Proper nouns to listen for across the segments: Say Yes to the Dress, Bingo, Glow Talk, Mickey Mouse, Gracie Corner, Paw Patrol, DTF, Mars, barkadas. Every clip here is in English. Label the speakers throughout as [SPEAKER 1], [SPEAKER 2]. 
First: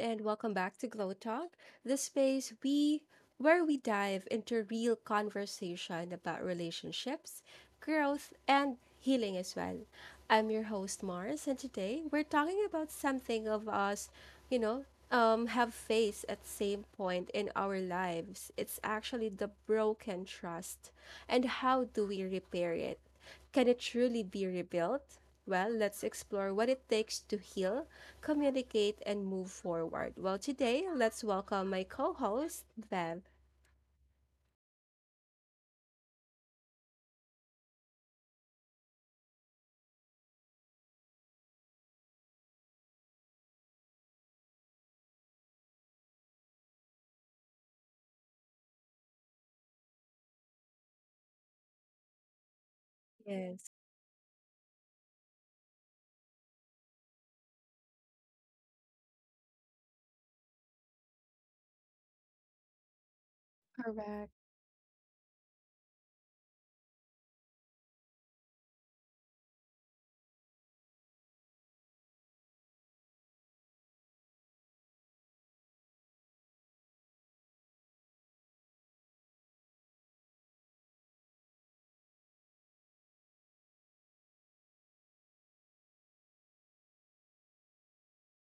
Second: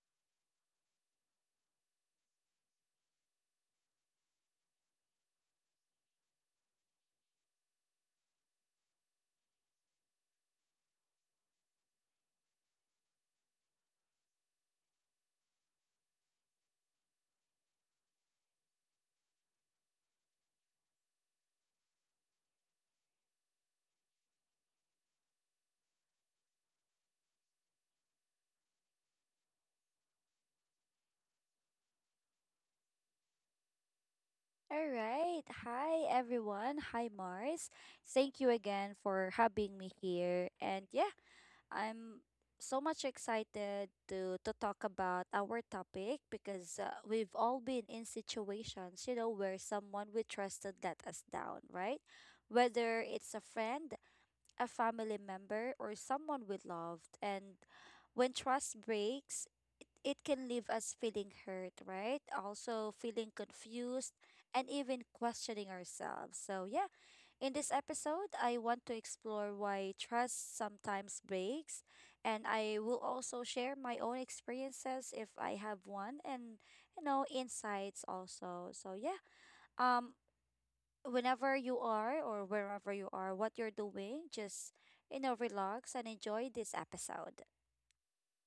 [SPEAKER 1] and welcome back to Glow Talk, the space we where we dive into real conversation about relationships, growth, and healing as well. I'm your host Mars and today we're talking about something of us, you know, have faced at same point in our lives. It's actually the broken trust and how do we repair it? Can it truly be rebuilt? Well, let's explore what it takes to heal communicate, and move forward. Well, today, let's welcome my co host, Bev.
[SPEAKER 2] All right. Hi, everyone. Hi, Mars. Thank you again for having me here. And yeah, I'm so much excited to talk about our topic because we've all been in situations, you know, where someone we trusted let us down, right? Whether it's a
[SPEAKER 1] Yes,
[SPEAKER 2] friend, a family member or someone we loved. And when trust breaks, it can leave us feeling hurt, right? Also, feeling confused
[SPEAKER 1] correct.
[SPEAKER 2] and even questioning ourselves. So, yeah, in this episode, I want to explore why trust sometimes breaks, and I will also share my own experiences if I have one and you know insights also. So yeah. Um Whenever you are or wherever you are, what you're doing, just, you know, relax and enjoy this episode.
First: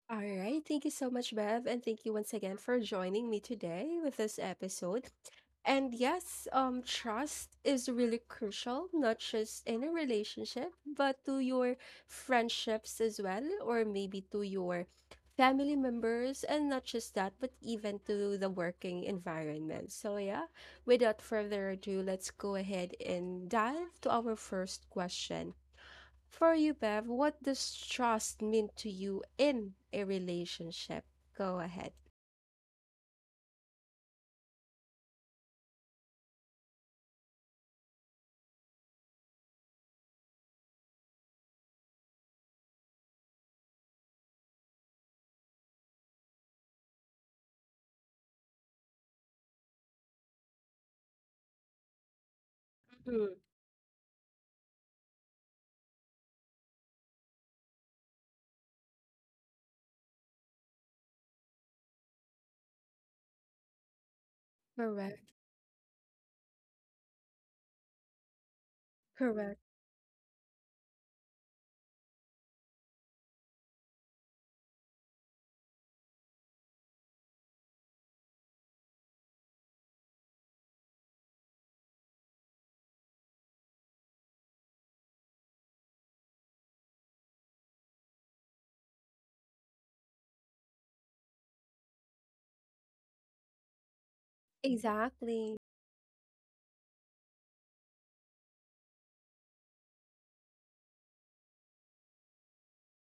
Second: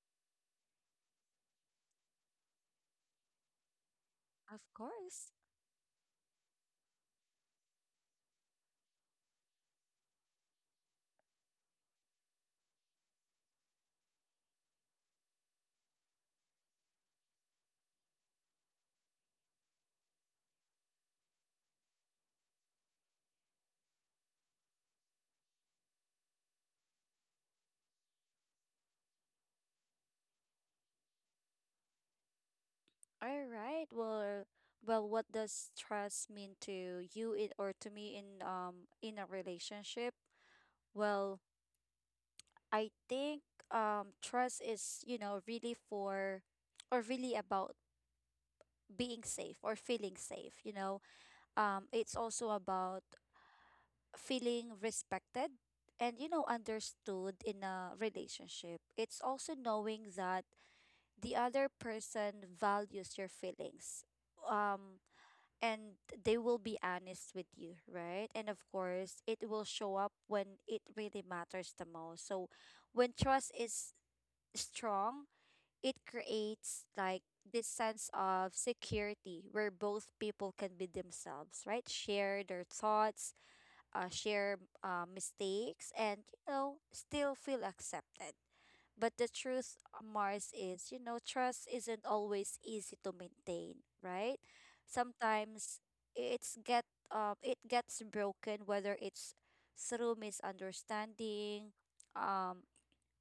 [SPEAKER 1] All right. Thank you so much, Bev. And thank you once again for joining me today with this
[SPEAKER 2] Of
[SPEAKER 1] episode.
[SPEAKER 2] course.
[SPEAKER 1] And yes, trust is really crucial, not just in a relationship, but to your friendships as well, or maybe to your family members, and not just that, but even to the working environment. So, yeah, without further ado, let's go ahead and dive to our first question. For you, Bev, what does trust mean to you in a relationship? Go ahead.
[SPEAKER 2] All right. Well, what does trust mean to you in, or to me in a relationship? Well, I think trust is, you know, really for or really about being safe or feeling safe, you know. It's also about
[SPEAKER 1] Mhm.
[SPEAKER 2] feeling respected and you know understood in a relationship. It's also knowing that the other person values your feelings um
[SPEAKER 1] Correct,
[SPEAKER 2] and they will be honest with you, right? And of course it
[SPEAKER 1] correct.
[SPEAKER 2] will show up when it really matters the most. So when trust is strong, it creates like this sense of security where both people can be themselves, right, share their thoughts, share mistakes, and you know still feel accepted. But the truth, Mars, is you know trust isn't always easy to maintain, right?
[SPEAKER 1] Exactly.
[SPEAKER 2] Sometimes it's get it gets broken, whether it's through misunderstanding, um,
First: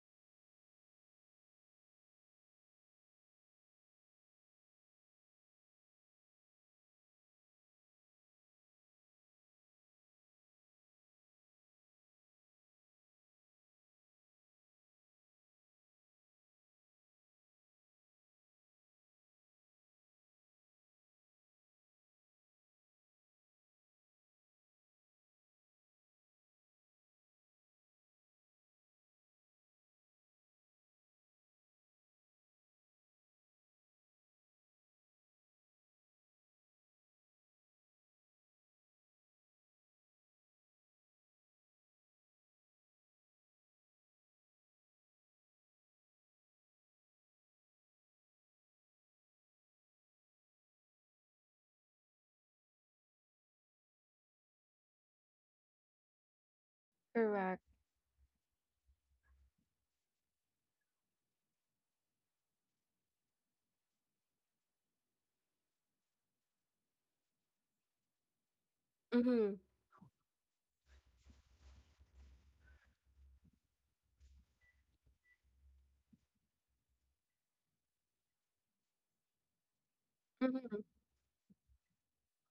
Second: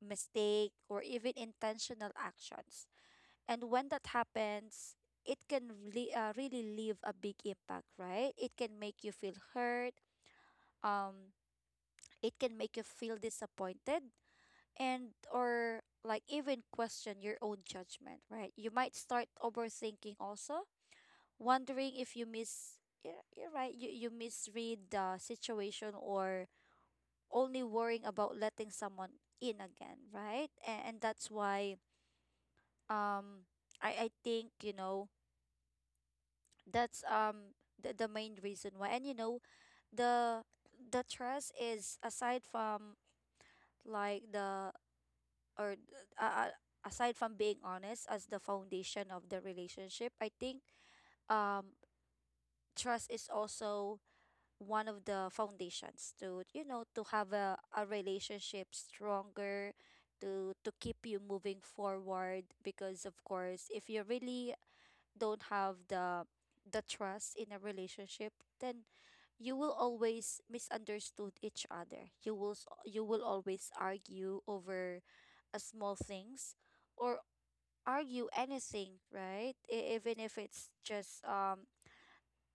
[SPEAKER 2] mistake, or even intentional actions. And when that happens, it can really, really leave a big impact, right? It can make you feel hurt, um, it can make you feel disappointed and or like even question your own judgment, right? You might start overthinking also, wondering if you miss yeah, you're right, you misread the situation or only worrying about letting someone in again, right? And that's why um I think, you know, that's the main reason why. And you know, the the trust is aside from like the or th- uh, uh, aside from being honest as the foundation of the relationship. I think um trust is also one of the foundations to you know to have
[SPEAKER 1] Correct.
[SPEAKER 2] a relationship stronger, to keep you moving forward. Because of course if you really don't have the trust in a relationship, then you
[SPEAKER 1] Mhm,
[SPEAKER 2] will always misunderstood each other. You will always argue over small things or argue anything, right? Even if it's
[SPEAKER 1] mhm,
[SPEAKER 2] just um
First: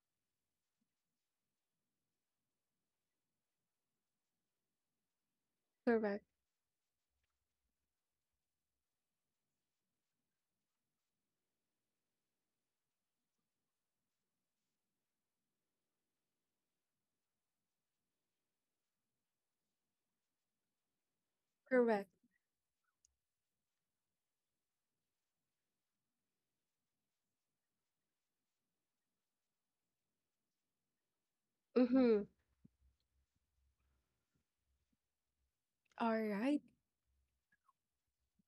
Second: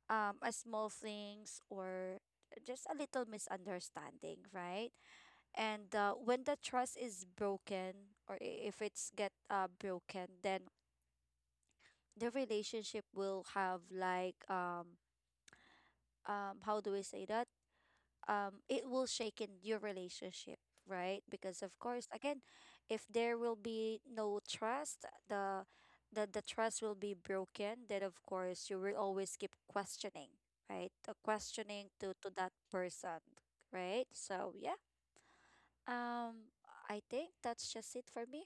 [SPEAKER 2] um a small things or just a little misunderstanding, right? And
[SPEAKER 1] correct,
[SPEAKER 2] when the trust is broken or if it's get broken, then the relationship will have like how do we say that? It will shaken your relationship, right? Because of course
[SPEAKER 1] correct.
[SPEAKER 2] again, if there will be no trust, the trust will be broken, then of course you will always keep questioning, right, questioning
[SPEAKER 1] Mhm,
[SPEAKER 2] to that person, right? So yeah, um
[SPEAKER 1] alright.
[SPEAKER 2] I think that's just it for me.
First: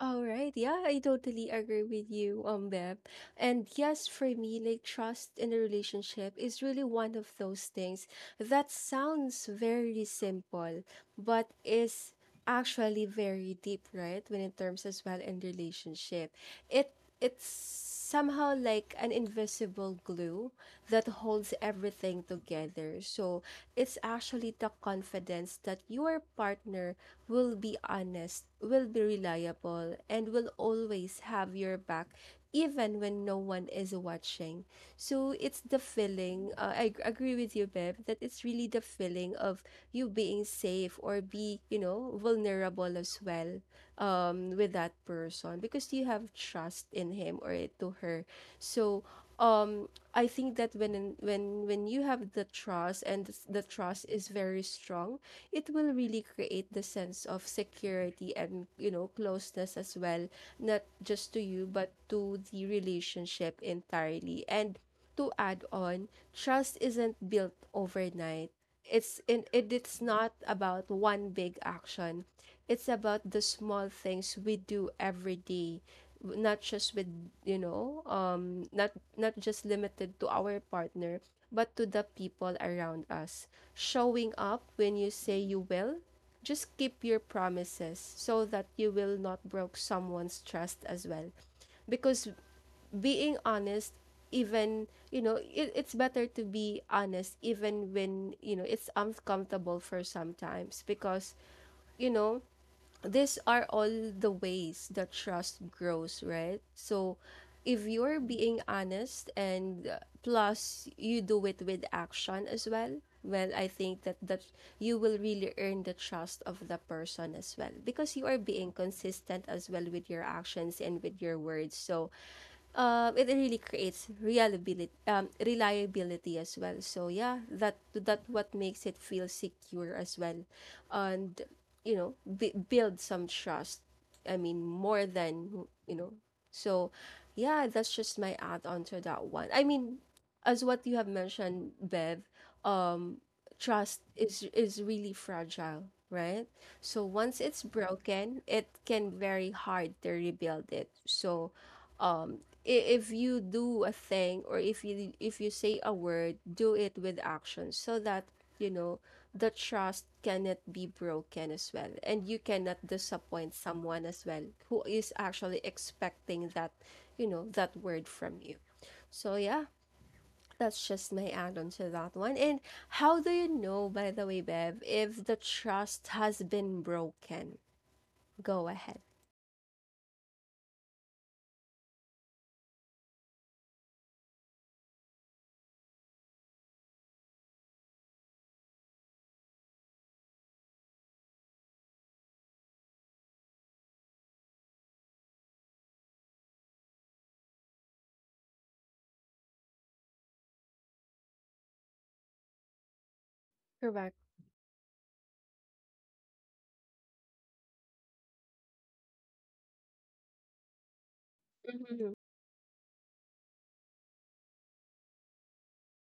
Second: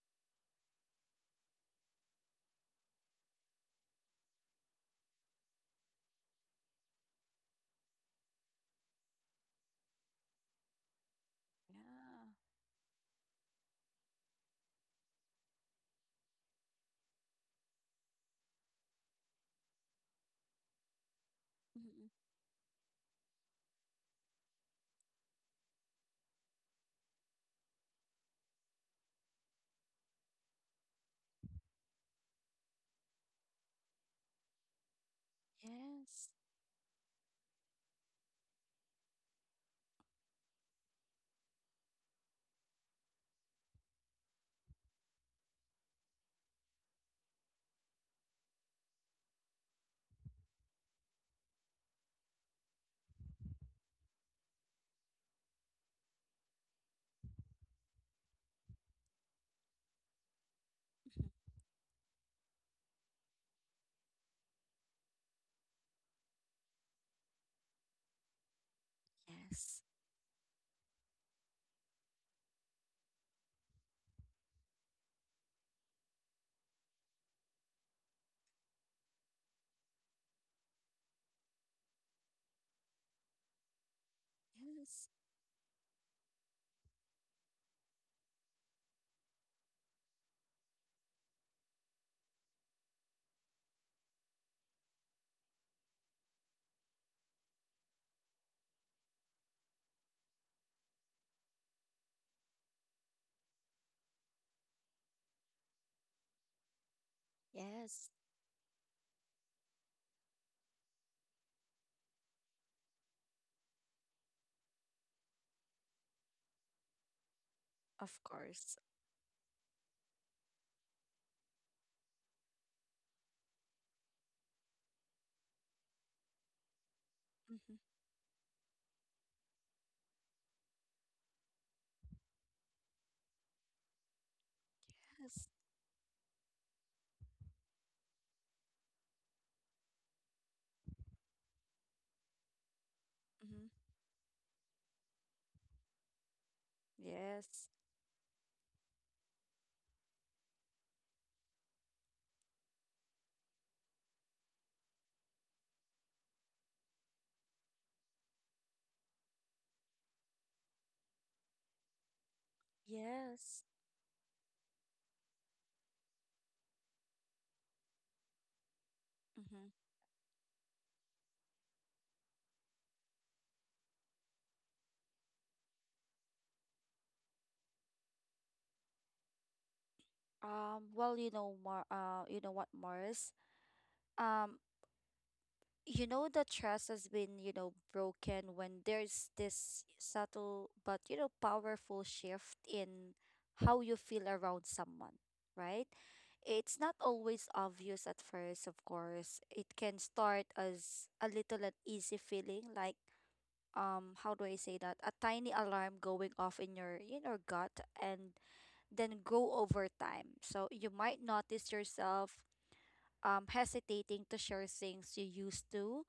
[SPEAKER 1] All right. Yeah, I totally agree with you, Beb. And yes, for me, like trust in a relationship is really one of those things that sounds very simple, but is
[SPEAKER 2] Yeah.
[SPEAKER 1] actually very deep, right? When in terms as well in relationship, it it's somehow like an invisible glue that holds
[SPEAKER 2] Mhm.
[SPEAKER 1] everything together. So it's actually the confidence that your partner will be honest, will be reliable, and will always have your back even when no one is watching. So it's the
[SPEAKER 2] Yes.
[SPEAKER 1] feeling, I agree with you, Beb, that it's really the feeling of you being safe or be, you know, vulnerable as well, with that person because you have trust in him or to her. So um I think that when you have the trust and the trust is very strong, it will really create the sense of security and, you know, closeness as well, not
[SPEAKER 2] Mhm.
[SPEAKER 1] just to you, but to the relationship entirely. And to add on, trust isn't built overnight. It's in it,
[SPEAKER 2] Yes.
[SPEAKER 1] it's not about one big action. It's about the small things we do every day, not just with, you know, um, not not just limited to our partner, but to the people around us. Showing up when you
[SPEAKER 2] Yes.
[SPEAKER 1] say you will, just keep your promises so that you will not broke someone's trust as well. Because being honest, even you know, it's better to be honest even when you know it's uncomfortable for sometimes because you know these are all the ways that trust grows, right? So if
[SPEAKER 2] Yes.
[SPEAKER 1] you're being honest and plus you do it with action as well, well, I think that you will really earn the trust of the person as well
[SPEAKER 2] Of
[SPEAKER 1] because you are being
[SPEAKER 2] course.
[SPEAKER 1] consistent as well with your actions and with your words. So it really creates reliability, reliability as well. So yeah, that
[SPEAKER 2] Hmm.
[SPEAKER 1] that what makes it feel secure as well, and you know build some trust. I mean more
[SPEAKER 2] Yes.
[SPEAKER 1] than you know. So yeah, that's just my add on to that one. I mean, as what you have mentioned, Bev, um,
[SPEAKER 2] Hmm.
[SPEAKER 1] trust is really fragile, right? So once it's
[SPEAKER 2] Yes.
[SPEAKER 1] broken, it can very hard to rebuild it. So um i- if you do a thing or if you say a word do it with action so that you know the trust cannot be broken as well and you cannot disappoint
[SPEAKER 2] Yes.
[SPEAKER 1] someone as well who is actually expecting that you know that word from you so yeah
[SPEAKER 2] Mm-hmm.
[SPEAKER 1] that's just my add-on to that one. And how do you know by the way Bev if the trust has been broken? Go ahead.
[SPEAKER 2] Well, you know, Mar you know what, Mars? Um, you know, the trust has been, you know, broken when there's this subtle but, you know, powerful shift in how you feel around someone, right? It's not always obvious at first, of course. It can start as a little uneasy feeling, like,
[SPEAKER 1] Correct.
[SPEAKER 2] how do I say that? A tiny alarm going off in your gut, and then go over time. So you might notice
[SPEAKER 1] Mhm.
[SPEAKER 2] yourself hesitating to share things you used to,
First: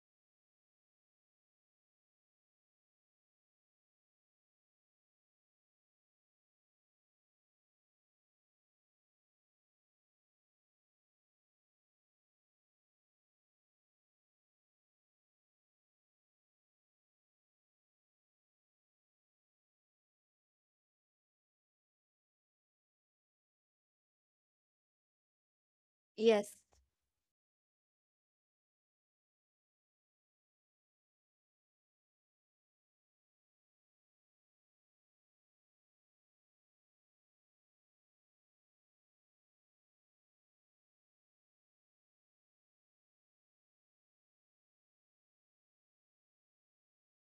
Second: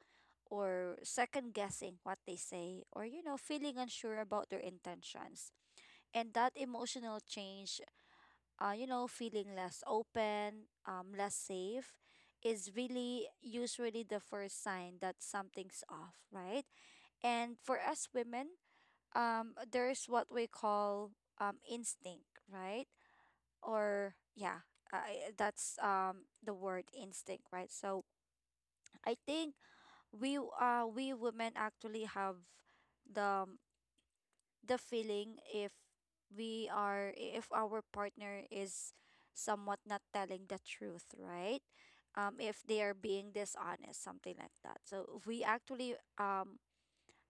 [SPEAKER 2] or second guessing what they say, or you know, feeling unsure about their intentions. And that emotional change, you know, feeling less open, less safe, is really usually the first sign that something's off, right? And for us women, there's what we call instinct, right? Or yeah, that's the
[SPEAKER 1] Yes.
[SPEAKER 2] word instinct, right? So I think we women actually have the the feeling if we are if our partner is somewhat not telling the truth, right? If they are being dishonest, something like that. So we actually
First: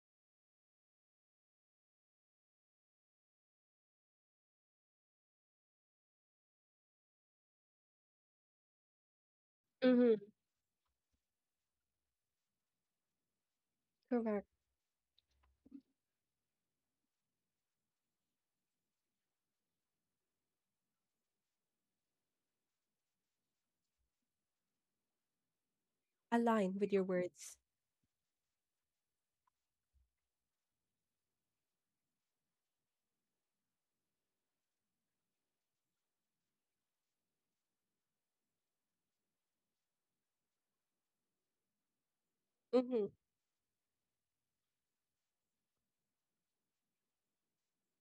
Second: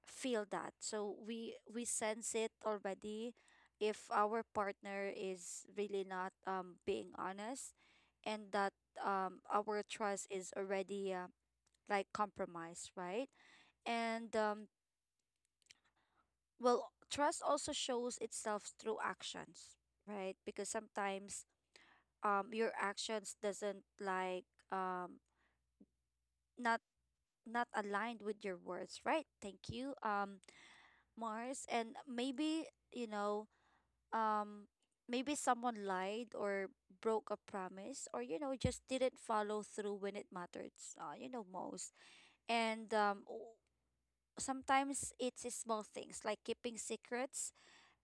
[SPEAKER 2] feel that. So we sense it already if our partner is really not being honest, and that our
[SPEAKER 1] Hmm.
[SPEAKER 2] trust is already like compromised, right? And
[SPEAKER 1] Correct.
[SPEAKER 2] well, trust also shows itself through actions, right? Because sometimes your actions doesn't like um not
[SPEAKER 1] Align with your words.
[SPEAKER 2] not aligned with your words, right? Thank you, Mars, and maybe you know um maybe someone lied or broke a promise or you know just didn't follow through when it mattered you know most. and
[SPEAKER 1] Mm-hmm.
[SPEAKER 2] um o- Sometimes it's small things like keeping secrets,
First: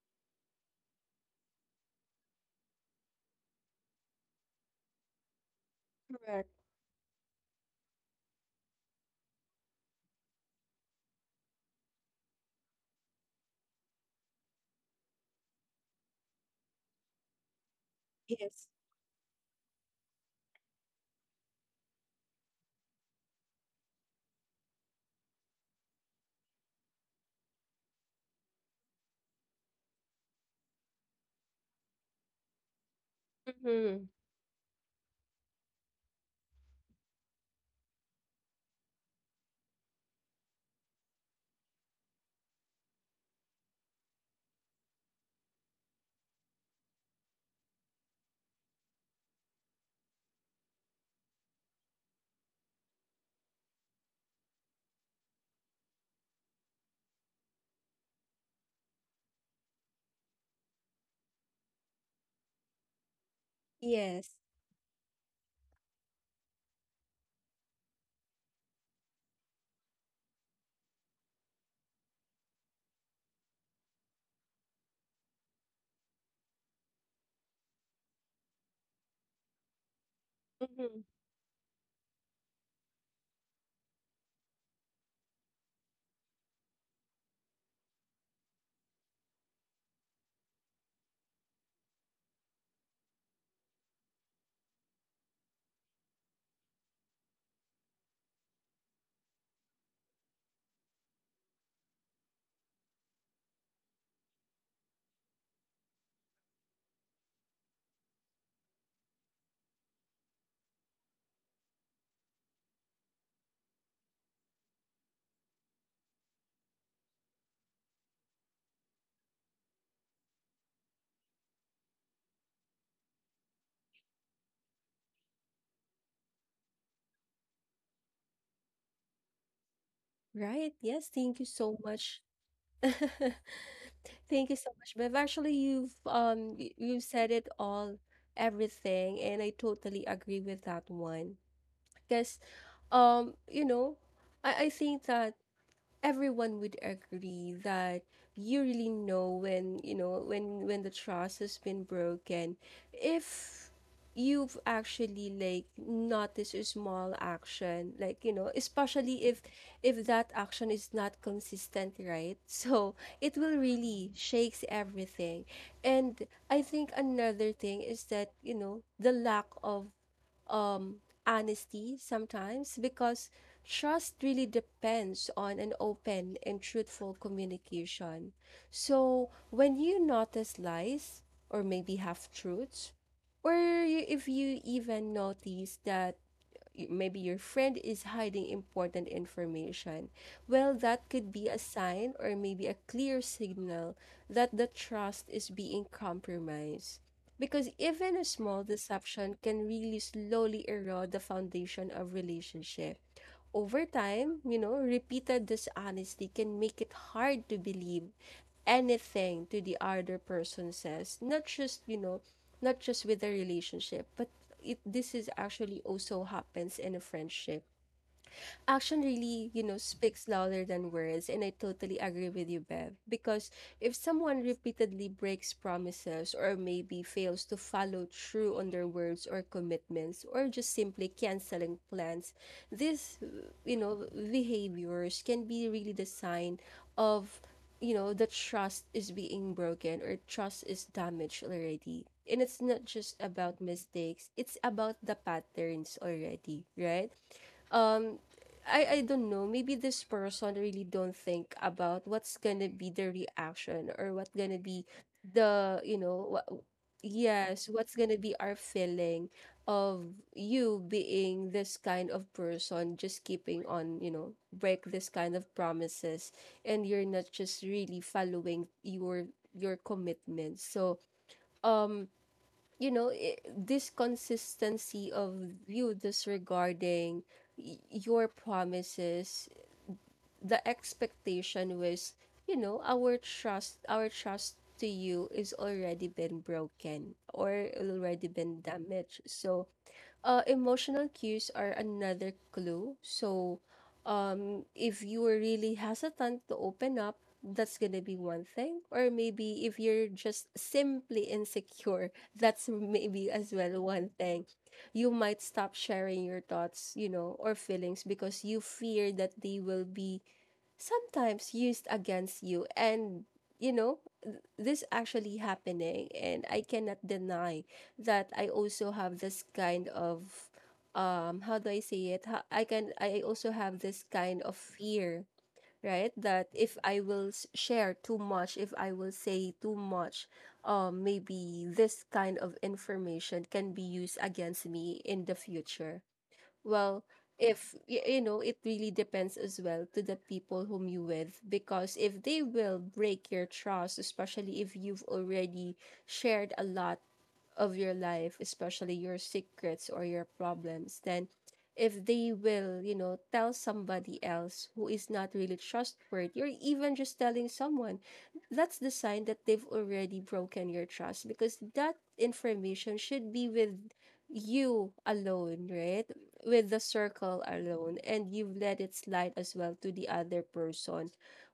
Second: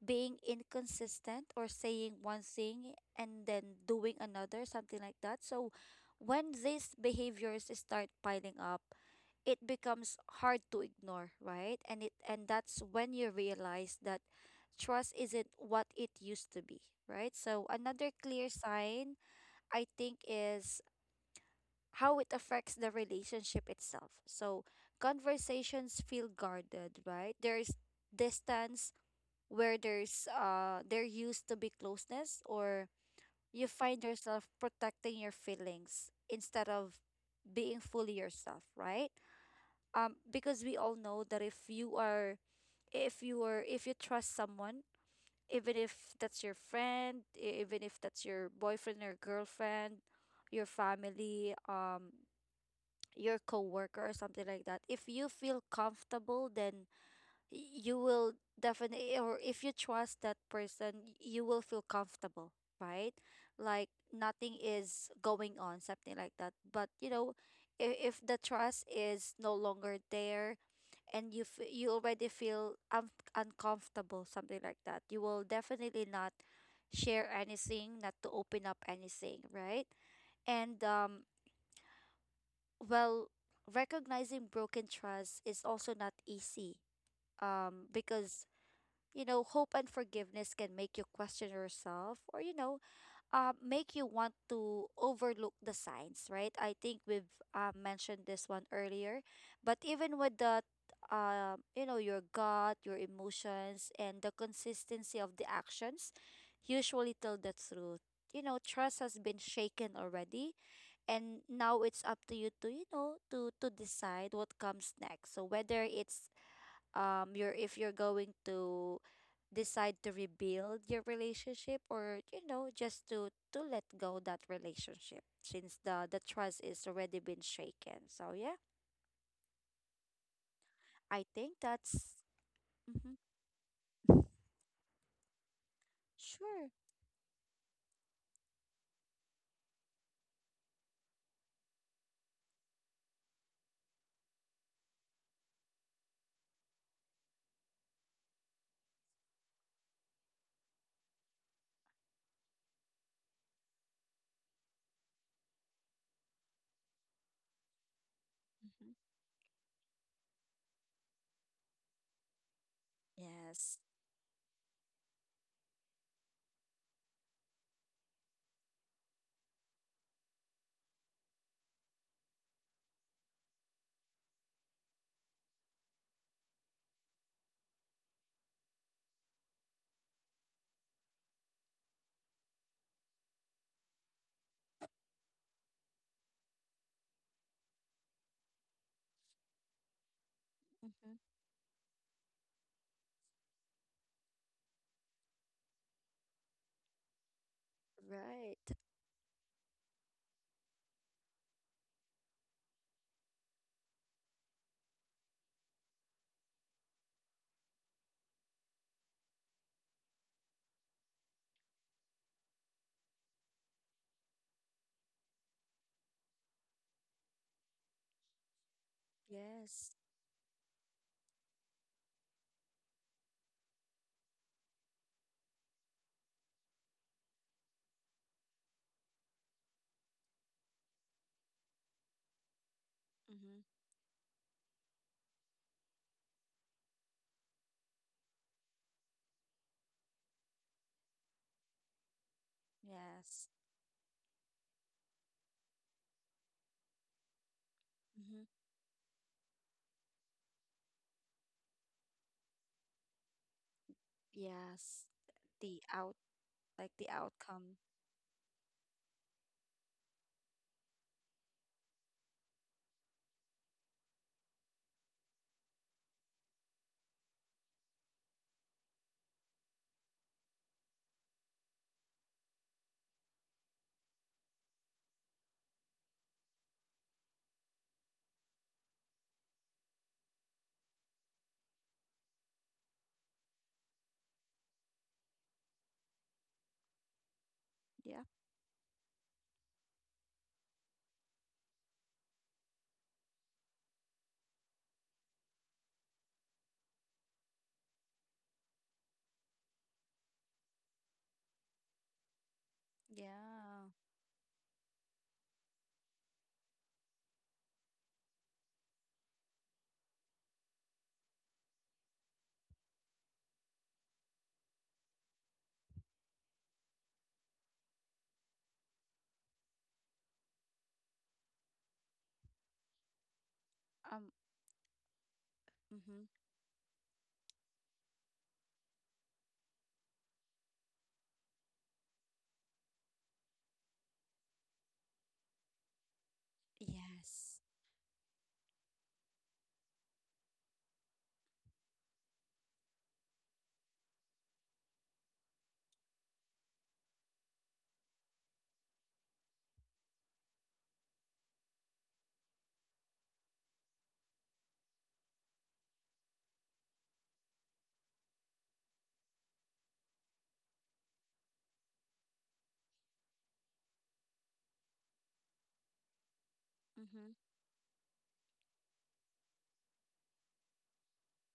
[SPEAKER 2] being inconsistent or saying one thing and then doing another, something like that. So
[SPEAKER 1] Correct.
[SPEAKER 2] when these behaviors start piling up, it becomes hard to ignore, right? And that's when you realize that trust isn't what it used to be, right? So another clear
[SPEAKER 1] Yes.
[SPEAKER 2] sign I think is how it affects the relationship itself. So conversations feel guarded, right? There's distance where there used to be closeness, or you find
[SPEAKER 1] Mm-hmm.
[SPEAKER 2] yourself protecting your feelings instead of being fully yourself, right? Because we all know that if you are, if you trust someone, even if that's your friend, even if that's your boyfriend or girlfriend, your family, your coworker or something like that, if you feel comfortable, then you will definitely, or if you trust that person, you will feel comfortable, right, like
[SPEAKER 1] Yes.
[SPEAKER 2] nothing is going on, something like that. But you know if the trust is no longer there and you already feel uncomfortable, something like that, you will definitely not share anything, not to open up anything, right? And
[SPEAKER 1] Mm-hmm.
[SPEAKER 2] well, recognizing broken trust is also not easy because you know, hope and forgiveness can make you question yourself or, you know, make you want to overlook the signs, right? I think we've mentioned this one earlier. But even with the, you know, your gut, your emotions, and the consistency of the actions usually tell the truth. You know, trust has been shaken already, and now it's up to, you know, to decide what comes next. So whether it's you're if you're going to decide to rebuild your relationship, or you know just to let go that relationship since the trust is already been shaken. So yeah,
[SPEAKER 1] Right. Yes.
[SPEAKER 2] I
[SPEAKER 1] Thank you
[SPEAKER 2] think
[SPEAKER 1] so
[SPEAKER 2] that's...
[SPEAKER 1] much.
[SPEAKER 2] Hmm.
[SPEAKER 1] Thank you so much, Bev. Actually, you've
[SPEAKER 2] Sure.
[SPEAKER 1] you've said it all, everything, and I totally agree with that one. Because you know, I think that everyone would agree that you really know when you know when the trust has been broken if you've actually like noticed a small action like you know
[SPEAKER 2] Hmm.
[SPEAKER 1] especially if that action is not consistent right so it will
[SPEAKER 2] Yes.
[SPEAKER 1] really shakes everything. And I think another thing is that you know the lack of um, honesty sometimes because trust really depends on an open and truthful communication. So when you notice lies or maybe half truths, or you, if you even notice that maybe your friend is hiding important information, well, that
[SPEAKER 2] Hmm.
[SPEAKER 1] could be a sign or maybe a clear signal that the trust is being compromised. Because even a small
[SPEAKER 2] Right.
[SPEAKER 1] deception can really slowly erode the foundation of relationship. Over time, you know, repeated dishonesty can make it hard to believe anything to the other person says, not just you know not just with a relationship but it this is actually also happens in a friendship. Action really, you know,
[SPEAKER 2] Yes.
[SPEAKER 1] speaks louder than words, and I totally agree with you, Bev. Because if someone repeatedly breaks promises or maybe fails to follow through on their words or commitments, or just simply canceling plans, these, you
[SPEAKER 2] Hmm.
[SPEAKER 1] know, behaviors can be really the sign of, you know, the trust is being broken or trust is damaged already. And it's not just
[SPEAKER 2] Yes.
[SPEAKER 1] about mistakes, it's about the patterns already, right? um
[SPEAKER 2] Hmm.
[SPEAKER 1] I don't know. Maybe this person really don't think about what's gonna be the reaction or what gonna be
[SPEAKER 2] Yes. The
[SPEAKER 1] the you
[SPEAKER 2] out,
[SPEAKER 1] know what.
[SPEAKER 2] like the
[SPEAKER 1] Yes,
[SPEAKER 2] outcome.
[SPEAKER 1] what's gonna be our feeling of you being this kind of person just keeping on you know break this kind of promises and you're not just really following your commitments. So um you know I this consistency of you disregarding your promises the expectation was you know our trust to you is already been broken or
[SPEAKER 2] Yeah.
[SPEAKER 1] already been damaged so emotional cues are another clue. So, if you were really hesitant to open up, that's gonna be one thing. Or maybe if you're just simply insecure, that's maybe as well
[SPEAKER 2] Yeah.
[SPEAKER 1] one thing. You might stop sharing your thoughts, you know, or feelings because you fear that they will be sometimes used against you. And you know this actually happening and I cannot deny that I also have this kind of how do I say it. I can I also have this
[SPEAKER 2] um
[SPEAKER 1] kind of fear, right?
[SPEAKER 2] mm-hmm.
[SPEAKER 1] That if I will share too much, if I will say too much, maybe this kind of information can be used against me in the future. Well,
[SPEAKER 2] Yes.
[SPEAKER 1] if you know it really depends as well to the people whom you with because if they will break your trust especially if you've already shared a lot of your life, especially your secrets or your problems, then if they will, you know, tell somebody else who is not really trustworthy, or even just telling someone, that's the sign that they've already broken your trust because that information should be with you alone, right? With the
[SPEAKER 2] Mm-hmm.
[SPEAKER 1] circle alone, and you've let it slide as well to the other person,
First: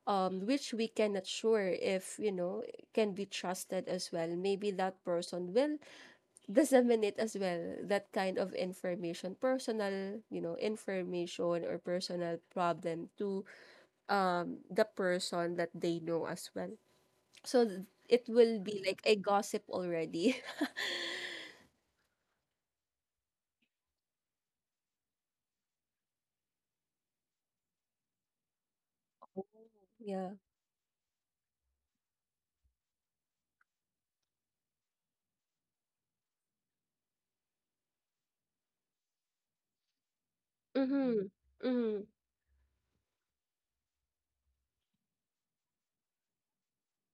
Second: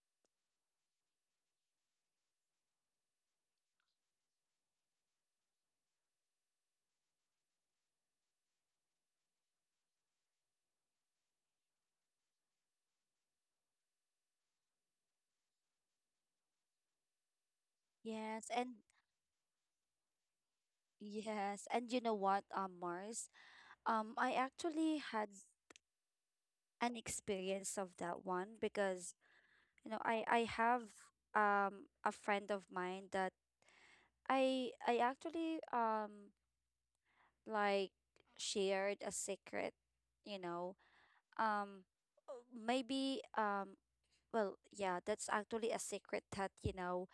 [SPEAKER 1] which we cannot sure if you know can be trusted as well. Maybe that person will disseminate as well that kind of information personal you know information or personal problem to the person that they know as well so it
[SPEAKER 2] Yes,
[SPEAKER 1] will
[SPEAKER 2] and...
[SPEAKER 1] be like a gossip already.
[SPEAKER 2] Yes, and you know what, Mars? I actually had an experience of that one because, you know, I
[SPEAKER 1] Yeah.
[SPEAKER 2] I have a friend of mine that I actually like shared a secret, you know.
[SPEAKER 1] Mm-hmm.
[SPEAKER 2] Um
[SPEAKER 1] Mm-hmm.
[SPEAKER 2] Maybe well, yeah, that's actually a secret that, you know,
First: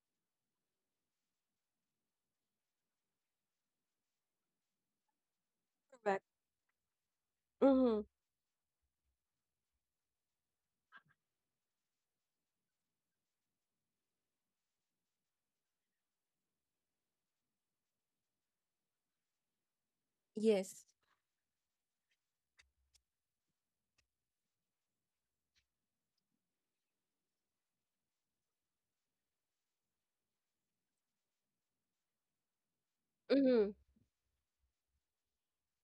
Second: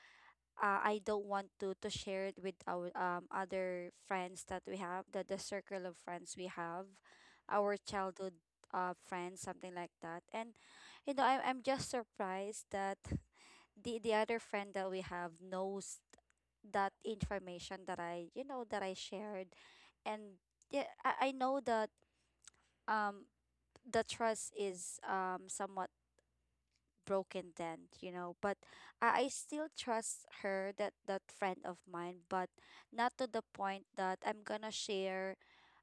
[SPEAKER 2] I don't want to share it with our other friends that we have, the circle of
[SPEAKER 1] Correct.
[SPEAKER 2] friends we have, our
[SPEAKER 1] Mm-hmm.
[SPEAKER 2] childhood friends, something like that. And you know, I'm just surprised that the other friend that we have knows that information that I you know that I shared, and
[SPEAKER 1] Yes.
[SPEAKER 2] yeah, I know that um the trust is somewhat broken then, you know. But I still trust her, that friend of mine, but not to the
[SPEAKER 1] Mm-hmm.
[SPEAKER 2] point that I'm gonna share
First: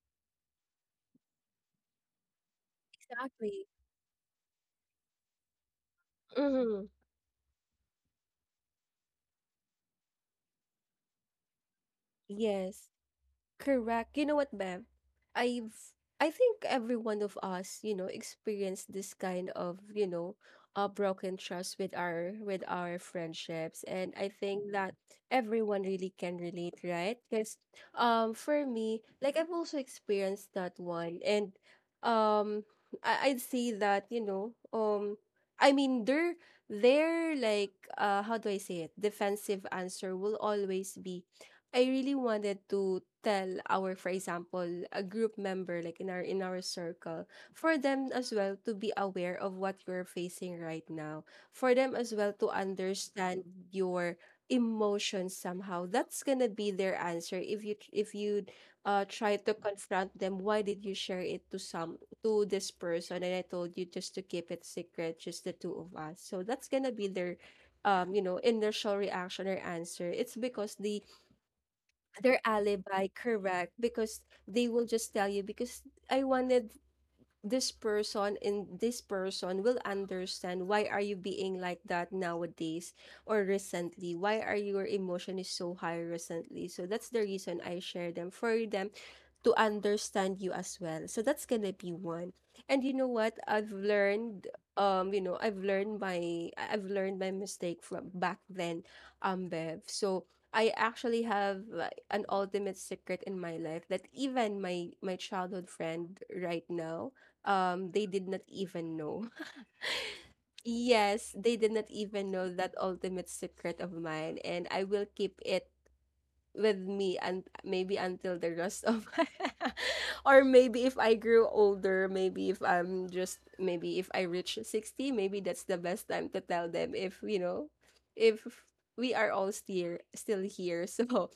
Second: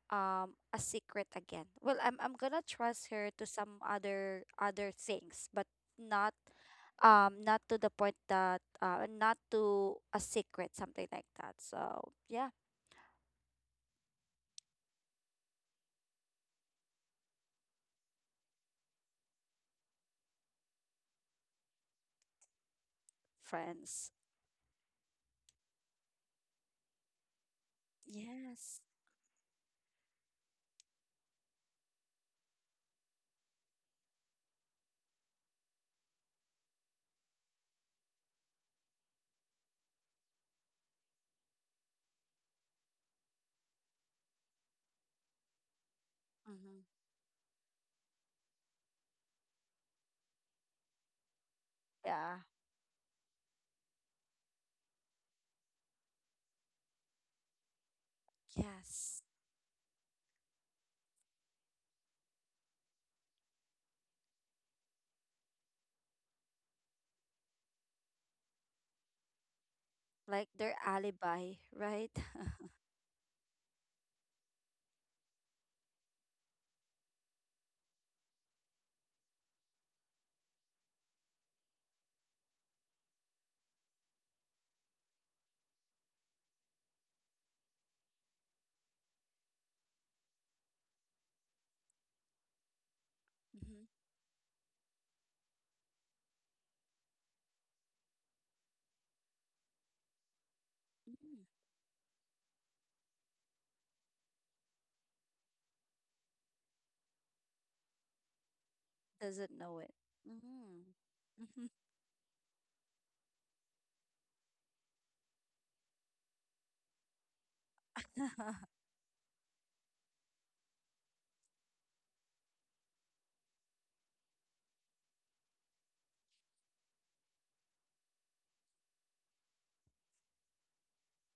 [SPEAKER 2] a secret again. Well, I'm gonna trust her to
[SPEAKER 1] Exactly.
[SPEAKER 2] some other other things, but not
[SPEAKER 1] Mm-hmm.
[SPEAKER 2] not to the point that not to a secret, something like that. So yeah,
[SPEAKER 1] Yes. Correct. You know what, Bev? I've I think every one of us, you know, experienced this kind of, you know, a broken trust with our friendships.
[SPEAKER 2] friends.
[SPEAKER 1] And I think that everyone really can relate, right? Because for
[SPEAKER 2] Yes.
[SPEAKER 1] me, like I've also experienced that one. And um I'd say that, you know, I mean their like how do I say it? Defensive answer will always be I really wanted to tell our, for example, a group member like in our
[SPEAKER 2] Mm-hmm.
[SPEAKER 1] circle, for them as well to be aware of what you're facing right now. For them as well
[SPEAKER 2] Yeah.
[SPEAKER 1] to understand your emotions somehow. That's gonna be their answer if you
[SPEAKER 2] Yes.
[SPEAKER 1] try to confront them. Why did you share it to some to this person? And I told you just to keep it secret, just the two of us. So that's gonna be their you know, initial reaction or answer. It's
[SPEAKER 2] Like
[SPEAKER 1] because
[SPEAKER 2] their
[SPEAKER 1] they
[SPEAKER 2] alibi, right?
[SPEAKER 1] their alibi correct because they will just tell you because I wanted this person and this person will understand why are you being like that nowadays or recently why are your emotion is so high recently so that's the reason I share them for them to understand you as well. So that's gonna be one. And you know what? I've learned you know, I've learned my I- I've learned my mistake from back then, Bev. So I actually
[SPEAKER 2] Mm-hmm.
[SPEAKER 1] have an ultimate secret in my life that even my childhood friend right now, they did not even know.
[SPEAKER 2] Doesn't know it.
[SPEAKER 1] Yes, they
[SPEAKER 2] Mm.
[SPEAKER 1] did not even know that ultimate secret of mine, and I will keep it with me and maybe until the rest of my or maybe if I grew older, maybe if I'm just maybe if I reach 60, maybe that's the best time to tell them if, you know, if we are all still here. So,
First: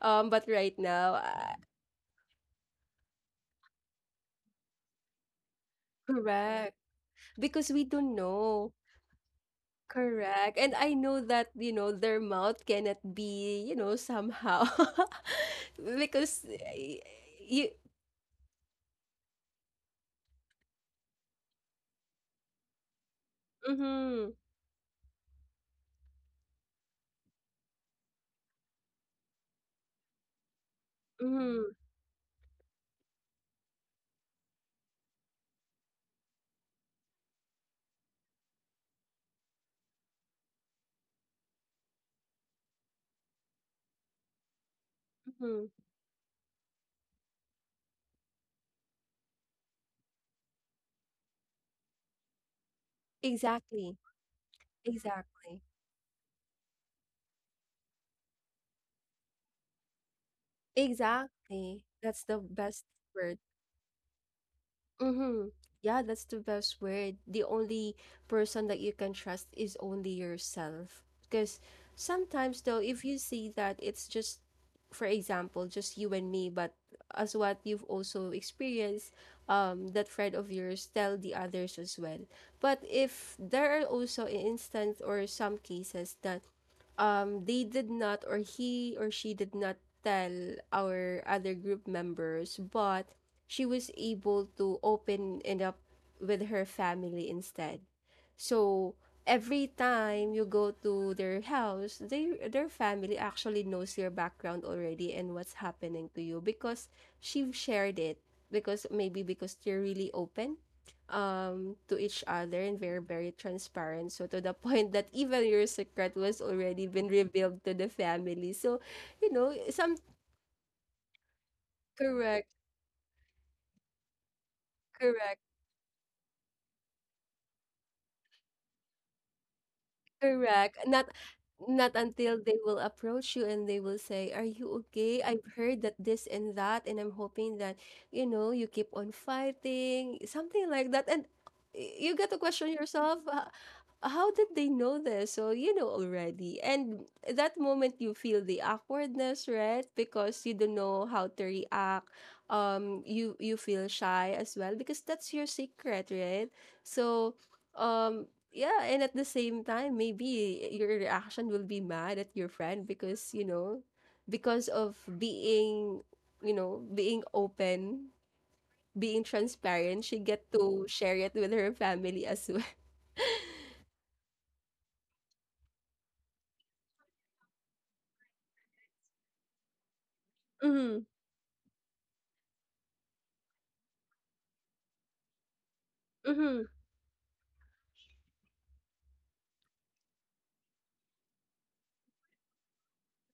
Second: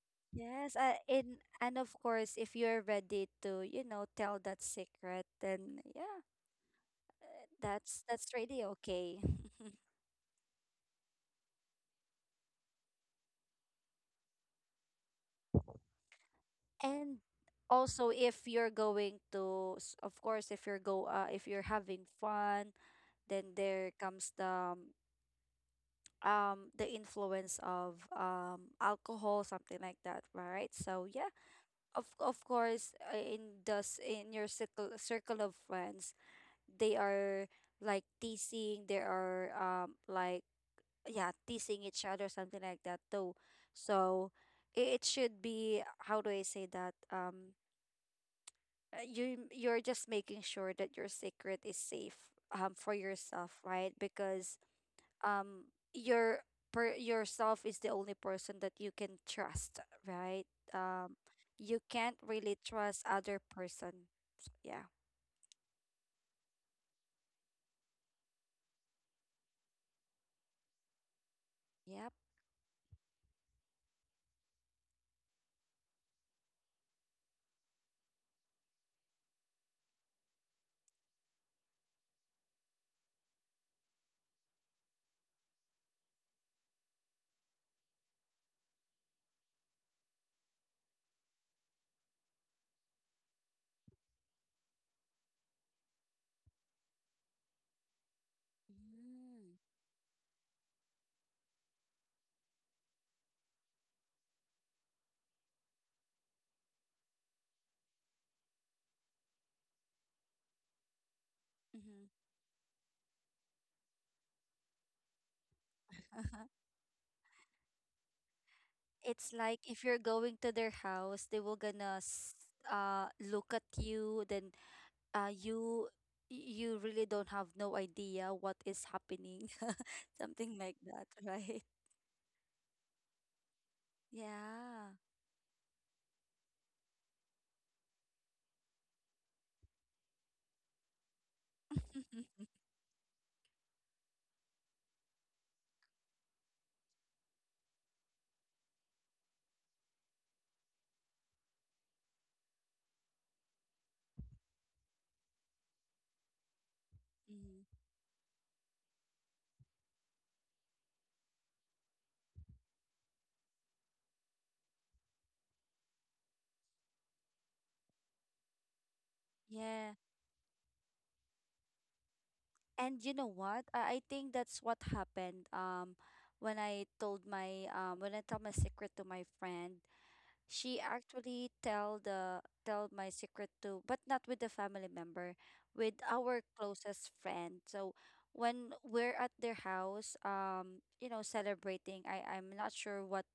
[SPEAKER 1] but right
[SPEAKER 2] Yes,
[SPEAKER 1] now,
[SPEAKER 2] in and of course, if you're ready to, you know, tell that secret, then yeah,
[SPEAKER 1] correct. Because we don't
[SPEAKER 2] that's really
[SPEAKER 1] know.
[SPEAKER 2] okay.
[SPEAKER 1] Correct. And I know that, you know, their mouth cannot be, you know, somehow because
[SPEAKER 2] And
[SPEAKER 1] you
[SPEAKER 2] also, if you're going to, of course, if you're having fun, then there
[SPEAKER 1] mm-hmm,
[SPEAKER 2] comes um the influence of alcohol, something like that, right? So yeah,
[SPEAKER 1] mm-hmm,
[SPEAKER 2] of course, in the in your circle of friends, they are like teasing, they are yeah teasing each other, something like that too. So it should be how do I say that? You you're just making sure that your secret is safe for yourself, right?
[SPEAKER 1] Exactly,
[SPEAKER 2] Because
[SPEAKER 1] exactly,
[SPEAKER 2] um your per yourself is the only person that you can trust, right? um you
[SPEAKER 1] exactly.
[SPEAKER 2] can't
[SPEAKER 1] That's the
[SPEAKER 2] really
[SPEAKER 1] best
[SPEAKER 2] trust
[SPEAKER 1] word.
[SPEAKER 2] other person. Yeah.
[SPEAKER 1] Mm-hmm. Yeah, that's the best word. The only person that you can trust is only yourself. Because
[SPEAKER 2] Yep.
[SPEAKER 1] sometimes, though, if you see that it's just, for example, just you and me, but as what you've also experienced, that friend of yours tell the others as well. But if there are also instance or some cases that they did not, or he or she did not tell our other group members, but she was able to open it up with her family instead. So
[SPEAKER 2] Mm.
[SPEAKER 1] every time you go to their house, they their family actually knows your background already and what's happening to you because she shared it. Because maybe because you're really open to
[SPEAKER 2] Mm-hmm.
[SPEAKER 1] each other and very very transparent so to the point that even your secret was already been revealed to the family so
[SPEAKER 2] It's
[SPEAKER 1] you know
[SPEAKER 2] like if
[SPEAKER 1] some
[SPEAKER 2] you're going to their house, they will gonna
[SPEAKER 1] correct
[SPEAKER 2] look at you. Then uh
[SPEAKER 1] correct
[SPEAKER 2] you you really don't have no idea what is happening, something like
[SPEAKER 1] Correct.
[SPEAKER 2] that,
[SPEAKER 1] Not
[SPEAKER 2] right?
[SPEAKER 1] not until they will approach you and they will say, "Are you
[SPEAKER 2] Yeah.
[SPEAKER 1] okay? I've heard that this and that, and I'm hoping that, you know, you keep on fighting," something like that. And you get to question yourself, how did they know this? So you know already. And that moment you feel the awkwardness, right? Because you don't know how to react. You feel shy as well because that's your secret, right? So
[SPEAKER 2] Mm,
[SPEAKER 1] um yeah, and at the same time, maybe your reaction will be mad at your friend because, you know, because of being, you know, being open, being
[SPEAKER 2] Yeah.
[SPEAKER 1] transparent, she get to share it with her family as well.
[SPEAKER 2] And you know what? I think that's what happened. When I told my when I told my secret to my friend, she
[SPEAKER 1] Mhm.
[SPEAKER 2] actually tell my secret to but not with the family member with our
[SPEAKER 1] Mhm.
[SPEAKER 2] closest friend. So when we're at their house, you know, celebrating, I'm not sure what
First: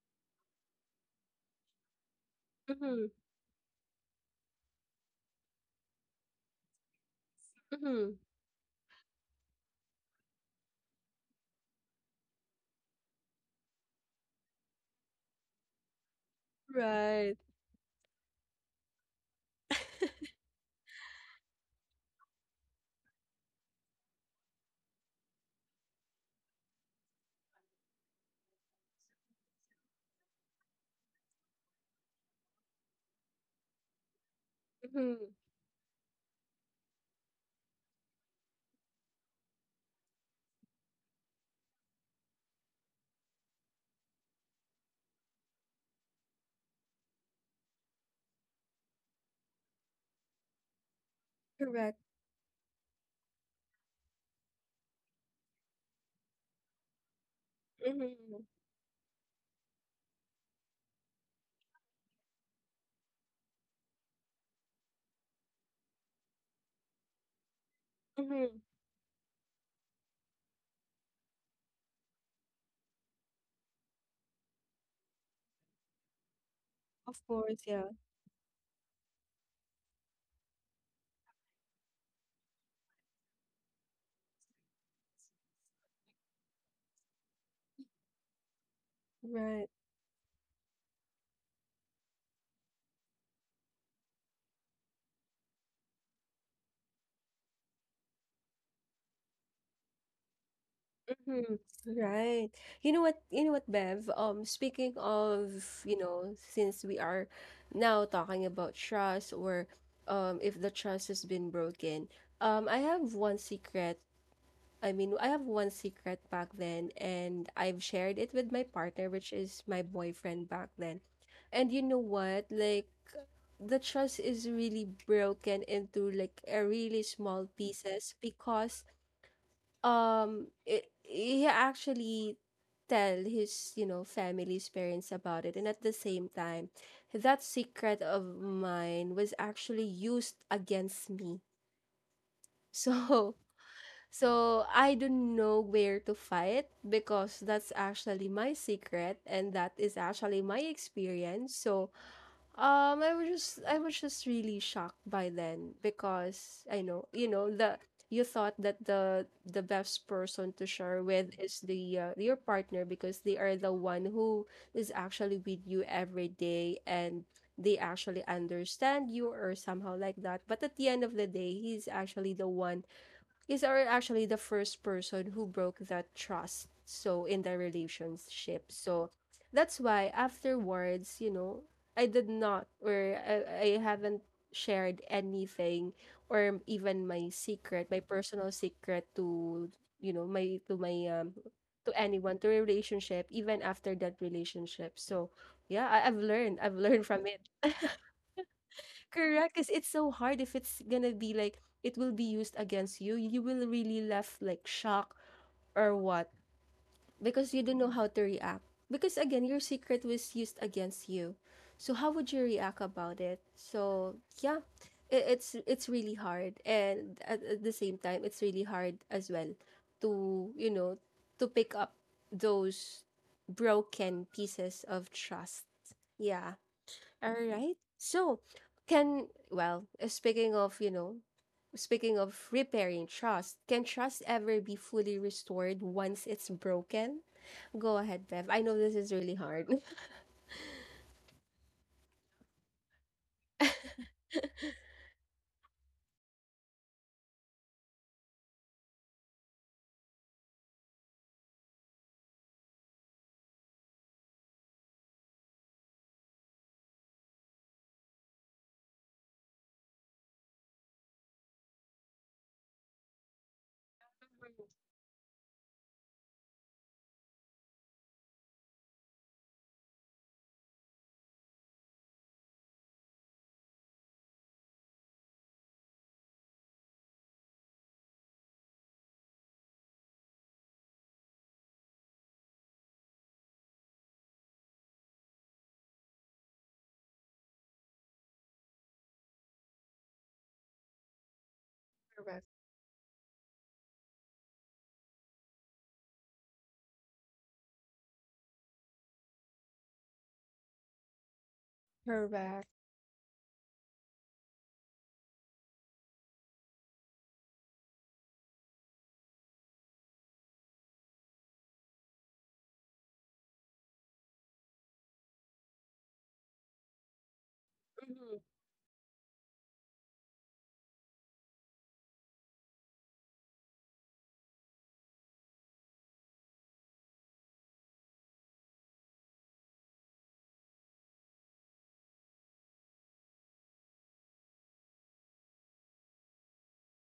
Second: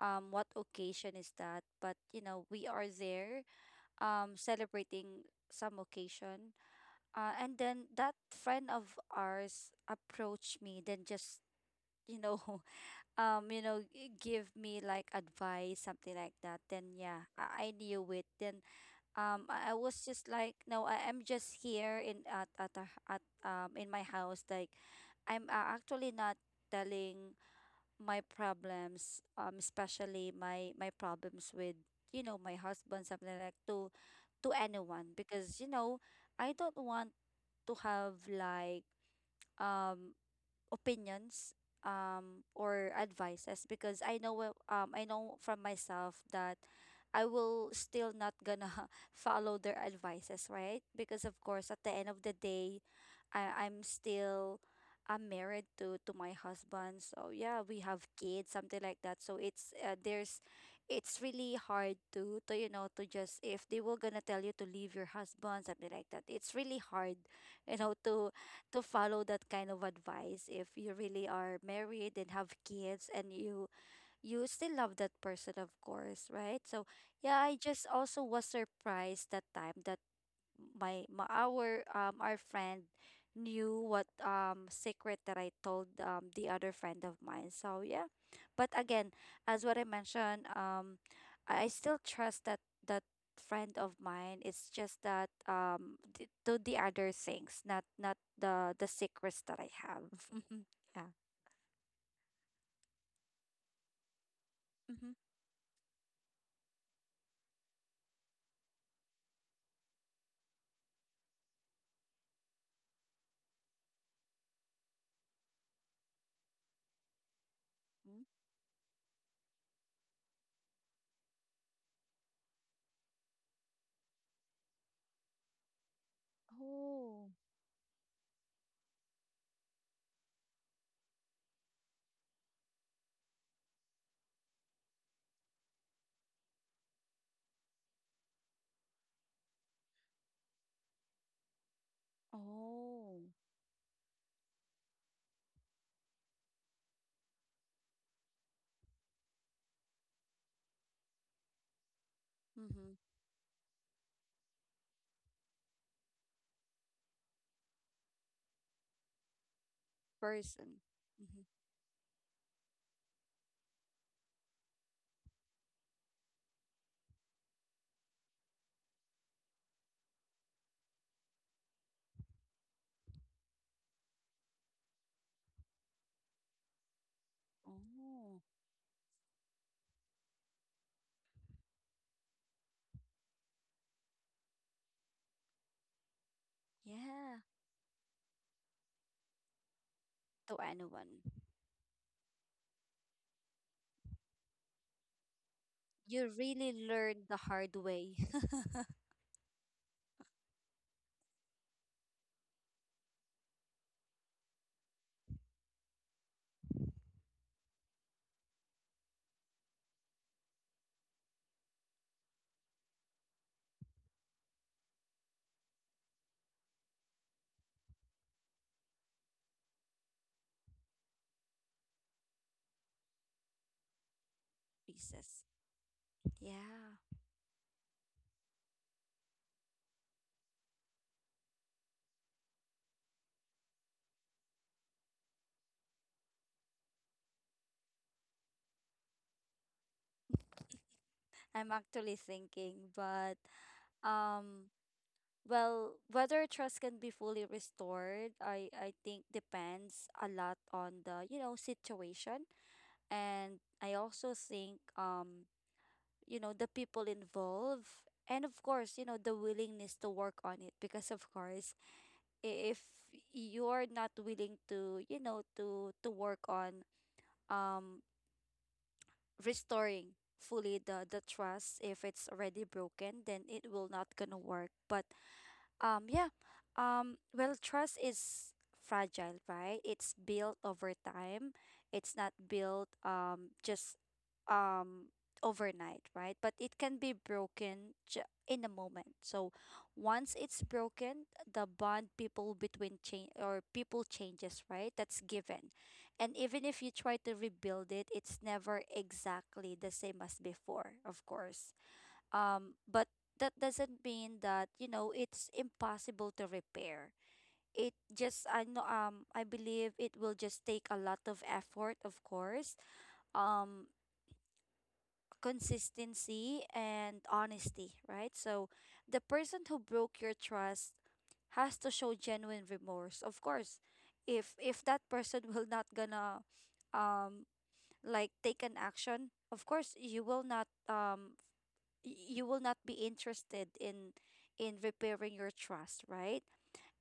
[SPEAKER 2] what occasion is that, but you know, we are
[SPEAKER 1] Mhm.
[SPEAKER 2] there, celebrating some occasion. And then that
[SPEAKER 1] Mhm.
[SPEAKER 2] friend of ours approached me, then just, you know, you know, give me like advice, something like that. Then yeah,
[SPEAKER 1] Right.
[SPEAKER 2] I knew it. Then I was just like, no, I am just here in at a, at in my house. Like, I'm actually not telling my problems, especially my problems with, you know, my husband, something like to anyone,
[SPEAKER 1] Mhm.
[SPEAKER 2] because you know, I don't want to have like um opinions or advices, because I know I know from myself that I will still not gonna follow their advices, right? Because of course, at the
[SPEAKER 1] Correct.
[SPEAKER 2] end of the day, I I'm still I'm married to my husband. So yeah, we have
[SPEAKER 1] Mhm.
[SPEAKER 2] kids, something like that. So it's there's it's really hard to you know, to just, if they were gonna tell you to leave your husband, something like that. It's really hard, you know, to
[SPEAKER 1] Mhm.
[SPEAKER 2] follow that kind of advice if you really are married and have kids, and you still love that person, of course, right? So
[SPEAKER 1] Of
[SPEAKER 2] yeah, I
[SPEAKER 1] course,
[SPEAKER 2] just
[SPEAKER 1] yeah.
[SPEAKER 2] also was surprised that time that my our friend knew what secret that I told the other friend of mine. So yeah. But again, as
[SPEAKER 1] Right.
[SPEAKER 2] what I mentioned, I still trust that that friend of mine. It's just that to the other things, not the secrets that I have. Yeah.
[SPEAKER 1] Hmm, right. You know what, Bev? Speaking
[SPEAKER 2] Mm-hmm.
[SPEAKER 1] of, you know, since we are now talking about trust or if the trust has been broken, I have one secret. I mean, I have one secret back then and I've shared it with my partner, which is my boyfriend back then. And you know what? Like the trust is really broken into like a really
[SPEAKER 2] Oh,
[SPEAKER 1] small pieces because he actually tell his, you know, family's parents about it and at the same time that secret of mine was actually used against me
[SPEAKER 2] oh,
[SPEAKER 1] so so I don't know where to fight because that's actually my secret and that is actually my experience so
[SPEAKER 2] Mm-hmm.
[SPEAKER 1] I was just really shocked by then because I know, you know, the you thought that the best person to
[SPEAKER 2] Person.
[SPEAKER 1] share with
[SPEAKER 2] Mm-hmm.
[SPEAKER 1] is the your partner because they are the one who is actually with you every day and they actually understand you or somehow like that. But at the end of the day, he's actually the one these are actually the first person who broke that trust. So in the
[SPEAKER 2] Oh.
[SPEAKER 1] relationship. So that's why afterwards, you know, I did not or I haven't shared anything or even my
[SPEAKER 2] Yeah.
[SPEAKER 1] secret, my personal secret to you know,
[SPEAKER 2] To
[SPEAKER 1] my to
[SPEAKER 2] anyone.
[SPEAKER 1] my to anyone, to a relationship, even after that relationship. So yeah, I've
[SPEAKER 2] You
[SPEAKER 1] learned.
[SPEAKER 2] really
[SPEAKER 1] I've learned
[SPEAKER 2] learn
[SPEAKER 1] from
[SPEAKER 2] the
[SPEAKER 1] it.
[SPEAKER 2] hard way.
[SPEAKER 1] Correct, because it's so hard if it's gonna be like it will be used against you. You will really left like shocked or what because you don't know how to react. Because again, your secret was used against you. So how would you react about it? So yeah, it's really hard, and at the same time, it's really hard as well to you know to pick up those broken pieces of
[SPEAKER 2] Pieces.
[SPEAKER 1] trust. Yeah.
[SPEAKER 2] Yeah.
[SPEAKER 1] All right. So, speaking of, you know, speaking of repairing trust, can trust ever be fully restored once it's broken? Go ahead, Bev. I know this is really hard.
[SPEAKER 2] I'm actually thinking, but um well, whether trust can be fully restored, I think depends a lot on the, you know, situation. And I also think, you know, the people involved, and of course, you know, the willingness to work on it, because of course, if you're not willing to, you know, to work on um restoring fully the trust if it's already broken, then it will not gonna work. But yeah. Well, trust is fragile, right? It's built over time. It's not built just um overnight, right? But it can be broken in a moment. So once it's broken, the bond
[SPEAKER 1] Correct.
[SPEAKER 2] people between change, or people changes, right? That's given. And even if you try to rebuild it, it's never exactly the same as before, of course.
[SPEAKER 1] Correct.
[SPEAKER 2] But that doesn't mean that, you know, it's impossible to repair. It just I believe it will just take a lot of effort, of course. Um, consistency and honesty, right?
[SPEAKER 1] Mm-hmm.
[SPEAKER 2] So the person who broke your trust has to show genuine remorse. Of course, if that person will not gonna um like take an action, of course you will not be interested in repairing your trust, right?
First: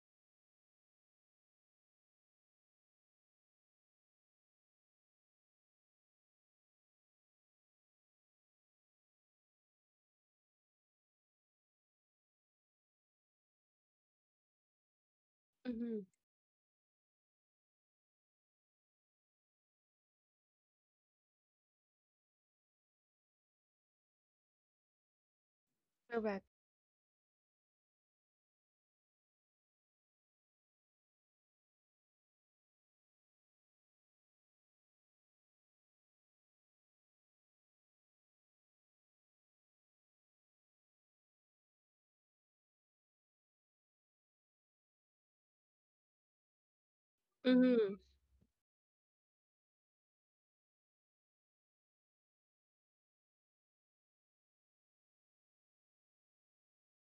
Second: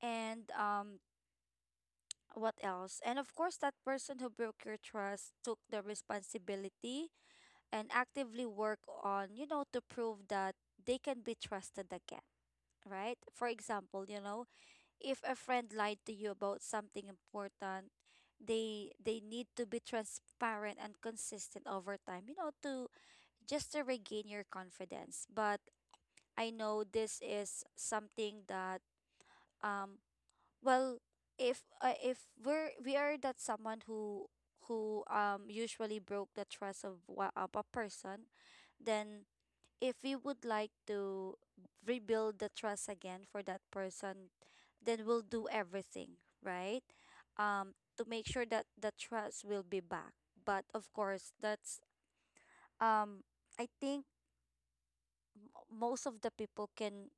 [SPEAKER 2] And what else? And of course, that person who broke your trust took the responsibility and actively work on, you know, to prove that they can be trusted again, right? For example, you know, if a friend lied
[SPEAKER 1] Mm-hmm.
[SPEAKER 2] to you about something important, they need to be transparent and consistent over time, you know, to just to regain your confidence. But
[SPEAKER 1] Correct.
[SPEAKER 2] I know this is something that, um well, if we are that someone who, usually broke the trust of, of a person, then if we would like to rebuild the trust again for that person, then we'll do everything right,
[SPEAKER 1] Mm-hmm.
[SPEAKER 2] to make sure that the trust will be back. But of course, that's, um I think most of the people can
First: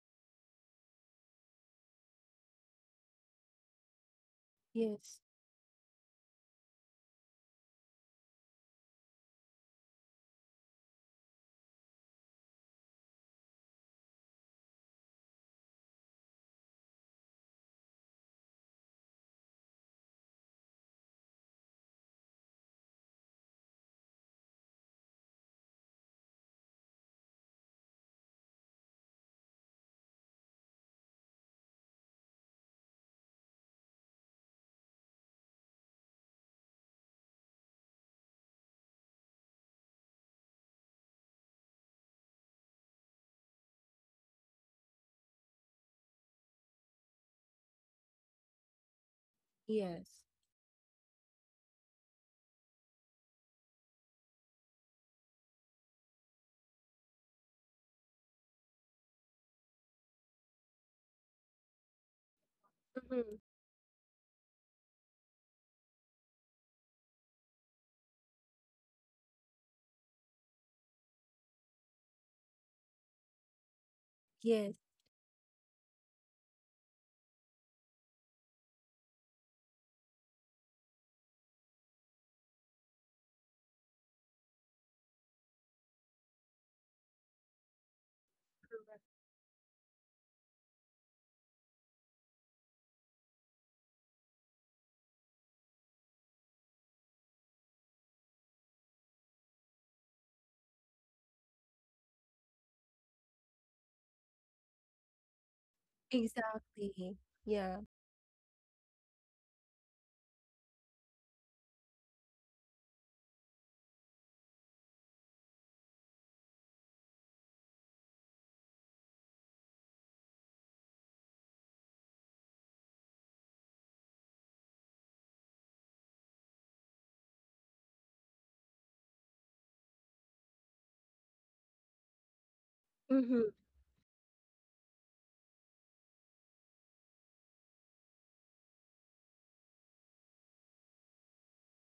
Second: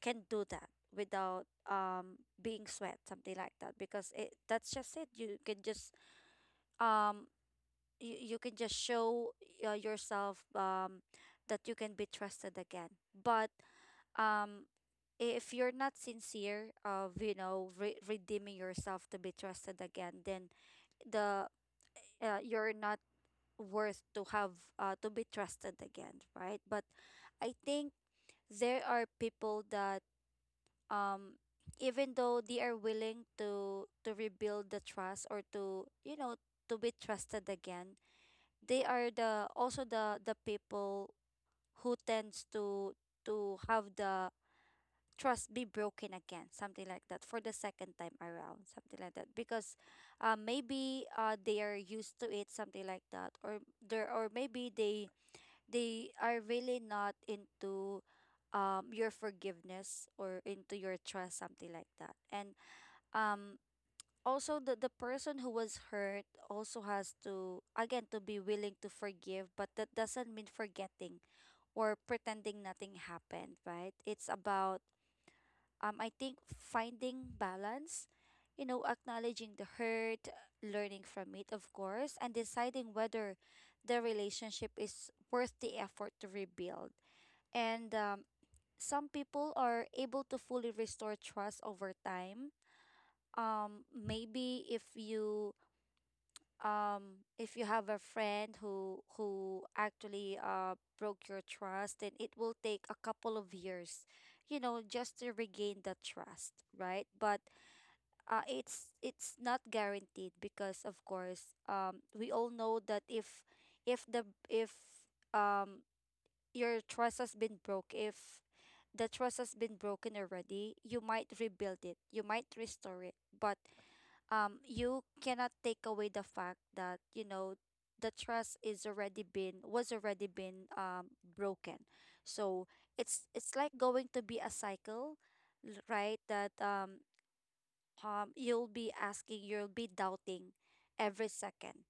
[SPEAKER 2] do that without being sweat, something like that, because it, that's just it,
[SPEAKER 1] Yes.
[SPEAKER 2] you can just um you can just show yourself that you can be trusted again. But um if you're not sincere of, you know, redeeming yourself to be trusted again, then the, you're not worth to have, to be trusted again, right? But I think there are people that, um even though they are willing to rebuild the trust, or to, you know, to be trusted again, they are the also the people who tends to have the trust be broken again, something like that, for the second time around, something like that, because
[SPEAKER 1] Yes.
[SPEAKER 2] maybe they are used to it, something like that, or there, or maybe they are really not into your forgiveness or into your trust, something like that. And
[SPEAKER 1] Mm-hmm.
[SPEAKER 2] um also the person who was hurt also has to, again, to be willing to forgive, but that doesn't mean forgetting or pretending nothing happened, right? It's
[SPEAKER 1] Yes.
[SPEAKER 2] about, I think, finding balance, you know, acknowledging the hurt, learning from it, of course, and deciding whether the relationship is worth the effort to rebuild. And some people are able to fully restore trust over time. Maybe if you, if you have a friend who, actually broke your trust, then it will take a couple of years, you know, just to regain that trust, right?
[SPEAKER 1] Exactly.
[SPEAKER 2] But
[SPEAKER 1] Yeah.
[SPEAKER 2] it's not guaranteed, because of course, we all know that, if the if um your trust has been broke, if the trust has been broken already, you might rebuild it, you might restore it, but you cannot take away the fact that, you know, the trust is already been, was already been broken. So it's
[SPEAKER 1] Mm-hmm.
[SPEAKER 2] it's like going to be a cycle, right? That, you'll be asking, you'll be doubting every second,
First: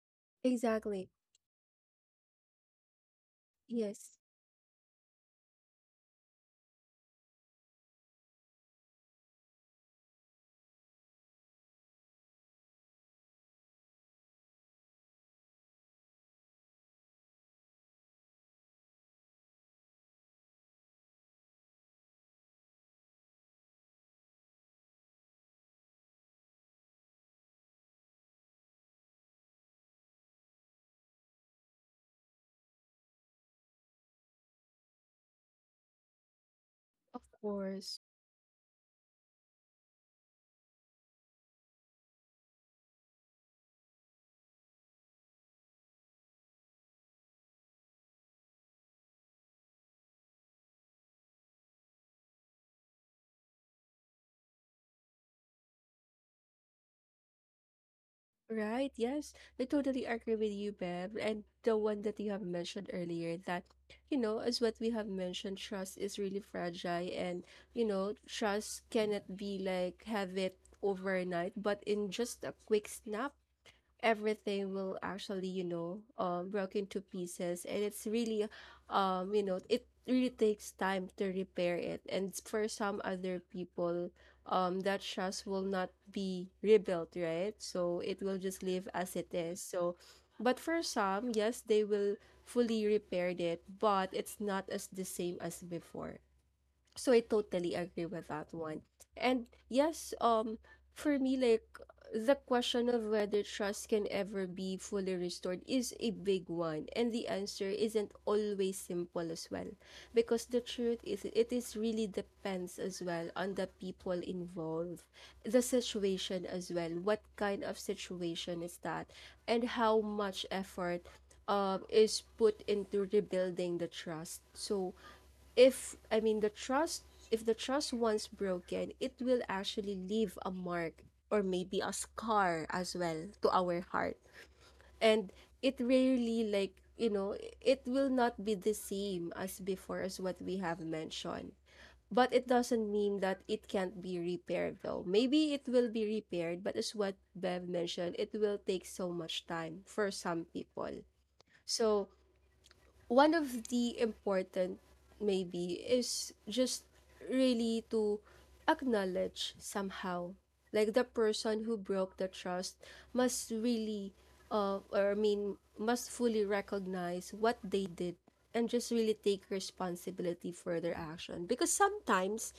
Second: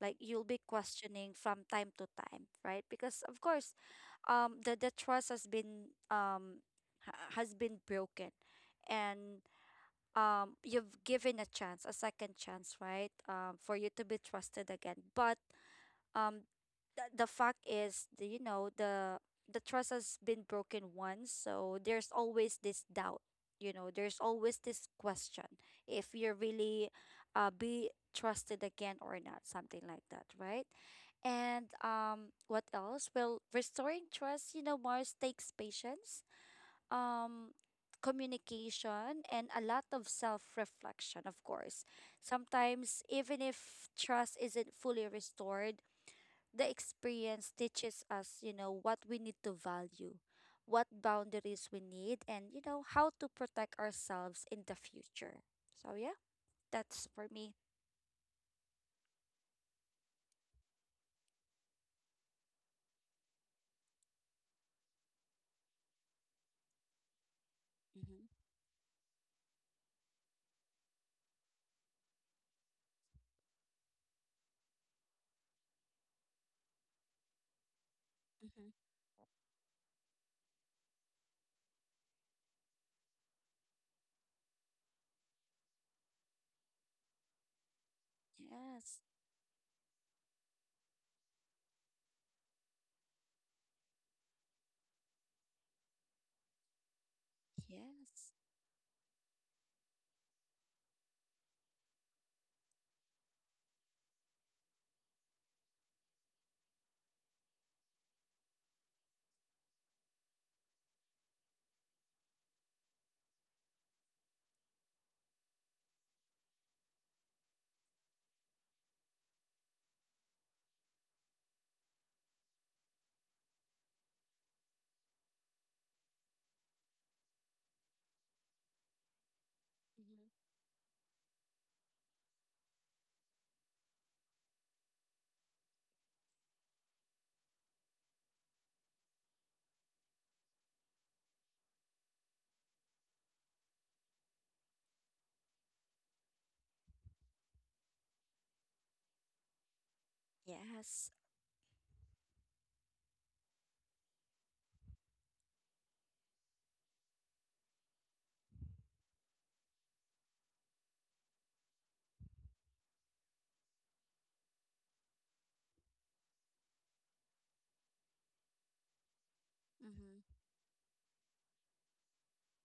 [SPEAKER 2] like you'll be
[SPEAKER 1] Exactly.
[SPEAKER 2] questioning from time to time, right? Because of course,
[SPEAKER 1] Yes.
[SPEAKER 2] the trust has been, has been broken, and you've given a chance, a second chance, right, for you to be trusted again. But um the fact is, the, you know the trust has been broken once. So there's always this doubt, you know, there's always this question if you're really be trusted again or not, something like that, right? And what else? Well, restoring trust, you know, Mars, takes patience,
[SPEAKER 1] Of
[SPEAKER 2] um
[SPEAKER 1] course.
[SPEAKER 2] communication, and a lot of self-reflection, of course. Sometimes even if trust isn't fully restored, the experience teaches us, you know, what we need to value, what boundaries we need, and, you know, how to protect ourselves in the future. So yeah, that's for me.
[SPEAKER 1] Right, yes. I totally agree with you, Bev. And the one that you have mentioned earlier that, you know, as what we have mentioned, trust is really fragile and, you know,
[SPEAKER 2] Mm-hmm.
[SPEAKER 1] trust cannot be like have it overnight, but in just a quick snap everything will actually, you know, broke into pieces and it's really
[SPEAKER 2] Mm-hmm.
[SPEAKER 1] you know it really takes time to repair it, and for some other people that trust will not be rebuilt, right? So it will just live
[SPEAKER 2] Yes,
[SPEAKER 1] as it is so but for some yes they will fully repaired it but it's not as the same as before so I totally agree
[SPEAKER 2] yes,
[SPEAKER 1] with that one. And yes, for me, the question of whether trust can ever be fully restored is a big one, and the answer isn't always simple as well, because the truth is it is really depends as well on the people involved, the situation as well, what kind of situation is that, and how much effort is put into rebuilding the trust. So if I mean the trust if the trust once broken, it will actually leave a mark or maybe a scar as well to our heart. And it rarely like, you know, it will not be the same as before as what we have mentioned. But it doesn't mean that it can't be repaired though. Maybe it will be repaired, but as what Bev mentioned, it will take so much time for some
[SPEAKER 2] Mm-hmm.
[SPEAKER 1] people.
[SPEAKER 2] Yes.
[SPEAKER 1] So one of the important maybe is just really to acknowledge somehow like the person who broke the trust must really or I mean must fully recognize what they did and just really take
[SPEAKER 2] Mm-hmm.
[SPEAKER 1] responsibility for their action because sometimes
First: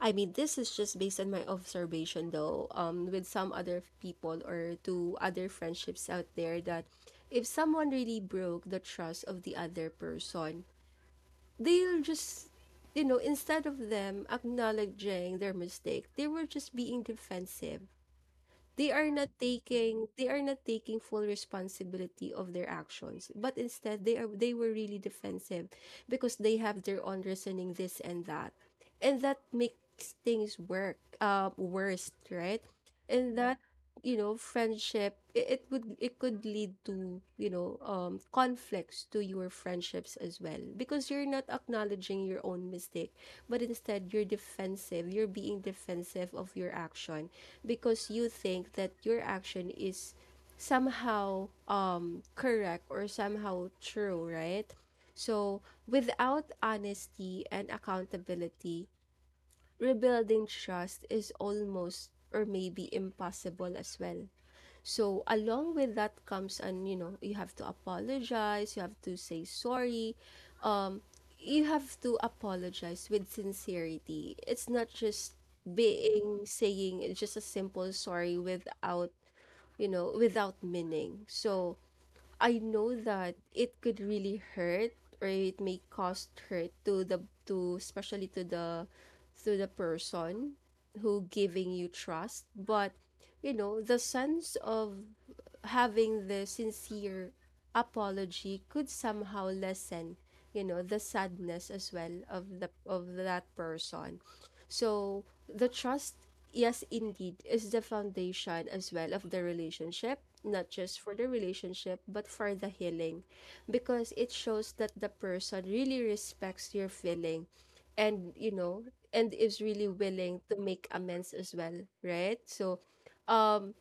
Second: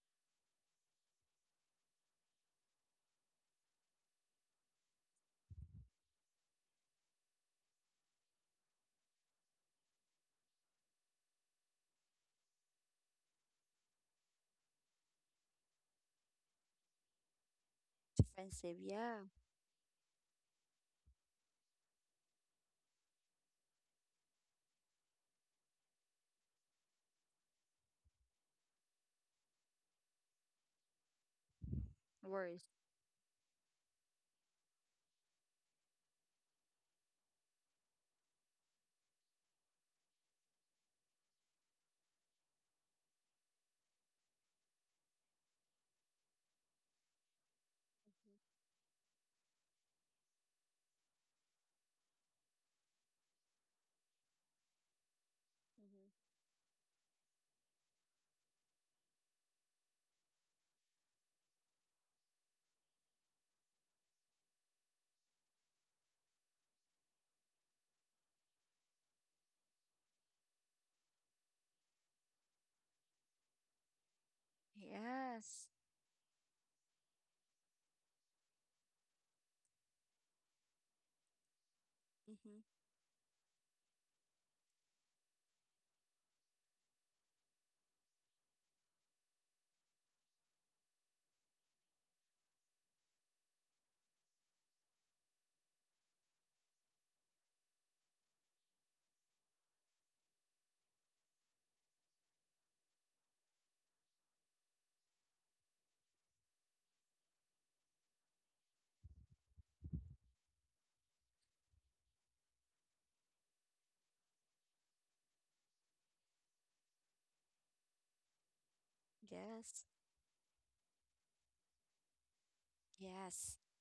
[SPEAKER 1] I mean this is just based on my observation though with some other people or to other friendships out there that if someone really broke the trust of the other person they'll just you know instead of them acknowledging their mistake they were just being defensive.
[SPEAKER 2] Defensive, yeah.
[SPEAKER 1] They are not taking full responsibility of their actions, but instead they were really defensive because they have their own reasoning this and that. And that makes things work worse, right?
[SPEAKER 2] Words.
[SPEAKER 1] And yeah, that you know friendship it could lead to you know conflicts to your friendships as well because you're not acknowledging your own mistake, but instead you're defensive, you're being defensive of your action because you think that your action is somehow correct or somehow true, right? So
[SPEAKER 2] Mm-hmm.
[SPEAKER 1] without honesty and accountability, rebuilding trust is almost or maybe impossible as well, so along with that comes, and you know you have to apologize, you have to say sorry. Um, you have to apologize with sincerity. It's not just
[SPEAKER 2] Yes.
[SPEAKER 1] being saying just a simple sorry without, you know, without meaning. So I
[SPEAKER 2] Mm-hmm.
[SPEAKER 1] know that it could really hurt or it may cause hurt to the to especially to the person who giving you trust, but you know the sense of having the sincere apology could somehow lessen you know the sadness as well of the of that person so the trust yes indeed is the foundation as well of the relationship, not just for the relationship but for the healing, because it shows that the person really respects your feeling and you know and is
[SPEAKER 2] Yes.
[SPEAKER 1] really willing to make amends as well, right? So
[SPEAKER 2] Yes.
[SPEAKER 1] um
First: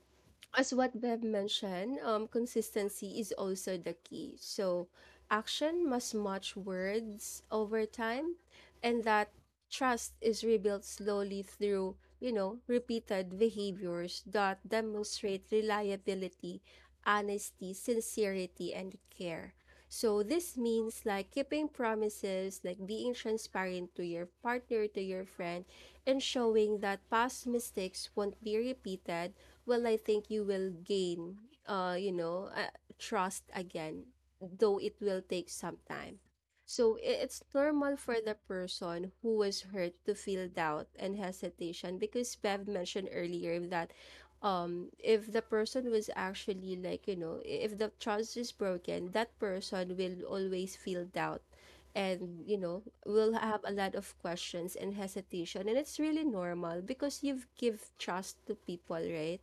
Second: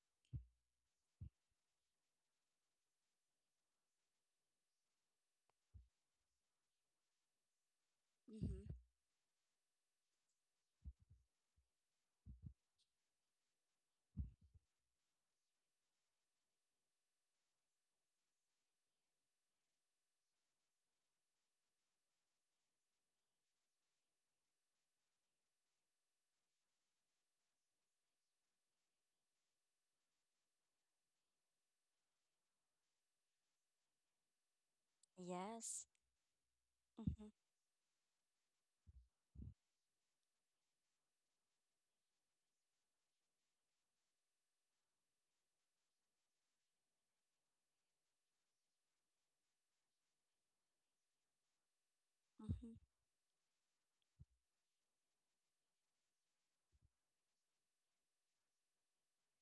[SPEAKER 1] as what Bev mentioned, consistency is also the key. So, action must match words over time,
[SPEAKER 2] Mm-hmm.
[SPEAKER 1] and that trust is rebuilt slowly through, you know, repeated behaviors that demonstrate reliability, honesty, sincerity, and care. So this means like keeping promises, like being transparent to your partner, to your friend, and showing that past mistakes won't be repeated. Well, I think you will gain, you know, trust again, though it will take some
[SPEAKER 2] Yes.
[SPEAKER 1] time. So i-
[SPEAKER 2] Mm-hmm.
[SPEAKER 1] it's normal for the person who was hurt to feel doubt and hesitation because Bev mentioned earlier that if the person was actually like if the trust is broken, that person will always feel doubt, and you
[SPEAKER 2] Mm-hmm.
[SPEAKER 1] know, will have a lot of questions and hesitation, and it's really normal because you've give trust to people, right?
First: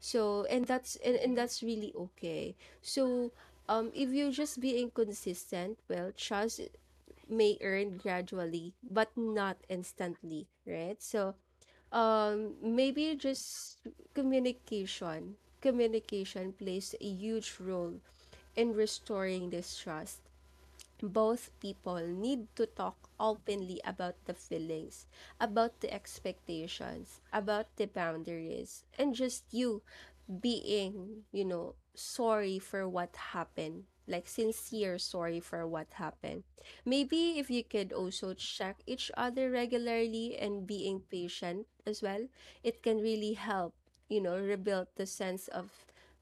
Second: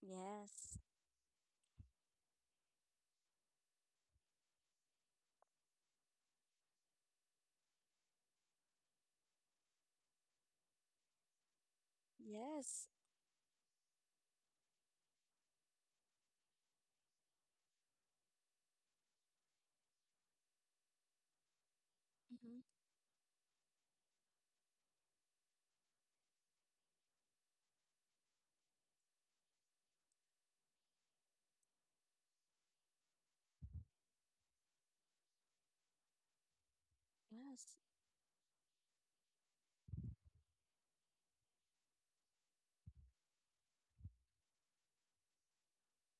[SPEAKER 1] So and
[SPEAKER 2] Yes.
[SPEAKER 1] that's and, and that's really okay. So if you're just being consistent, well, trust may earn gradually but not instantly, right? So
[SPEAKER 2] Yes.
[SPEAKER 1] maybe just communication plays a huge role in restoring this trust. Both people need
[SPEAKER 2] Mm-hmm.
[SPEAKER 1] to talk openly about the feelings, about the expectations, about the boundaries, and just you being, you know, sorry for what happened. Like sincere sorry for what happened. Maybe if you
[SPEAKER 2] Yes.
[SPEAKER 1] could also check each other regularly and being patient as well, it can really help, you know, rebuild the sense of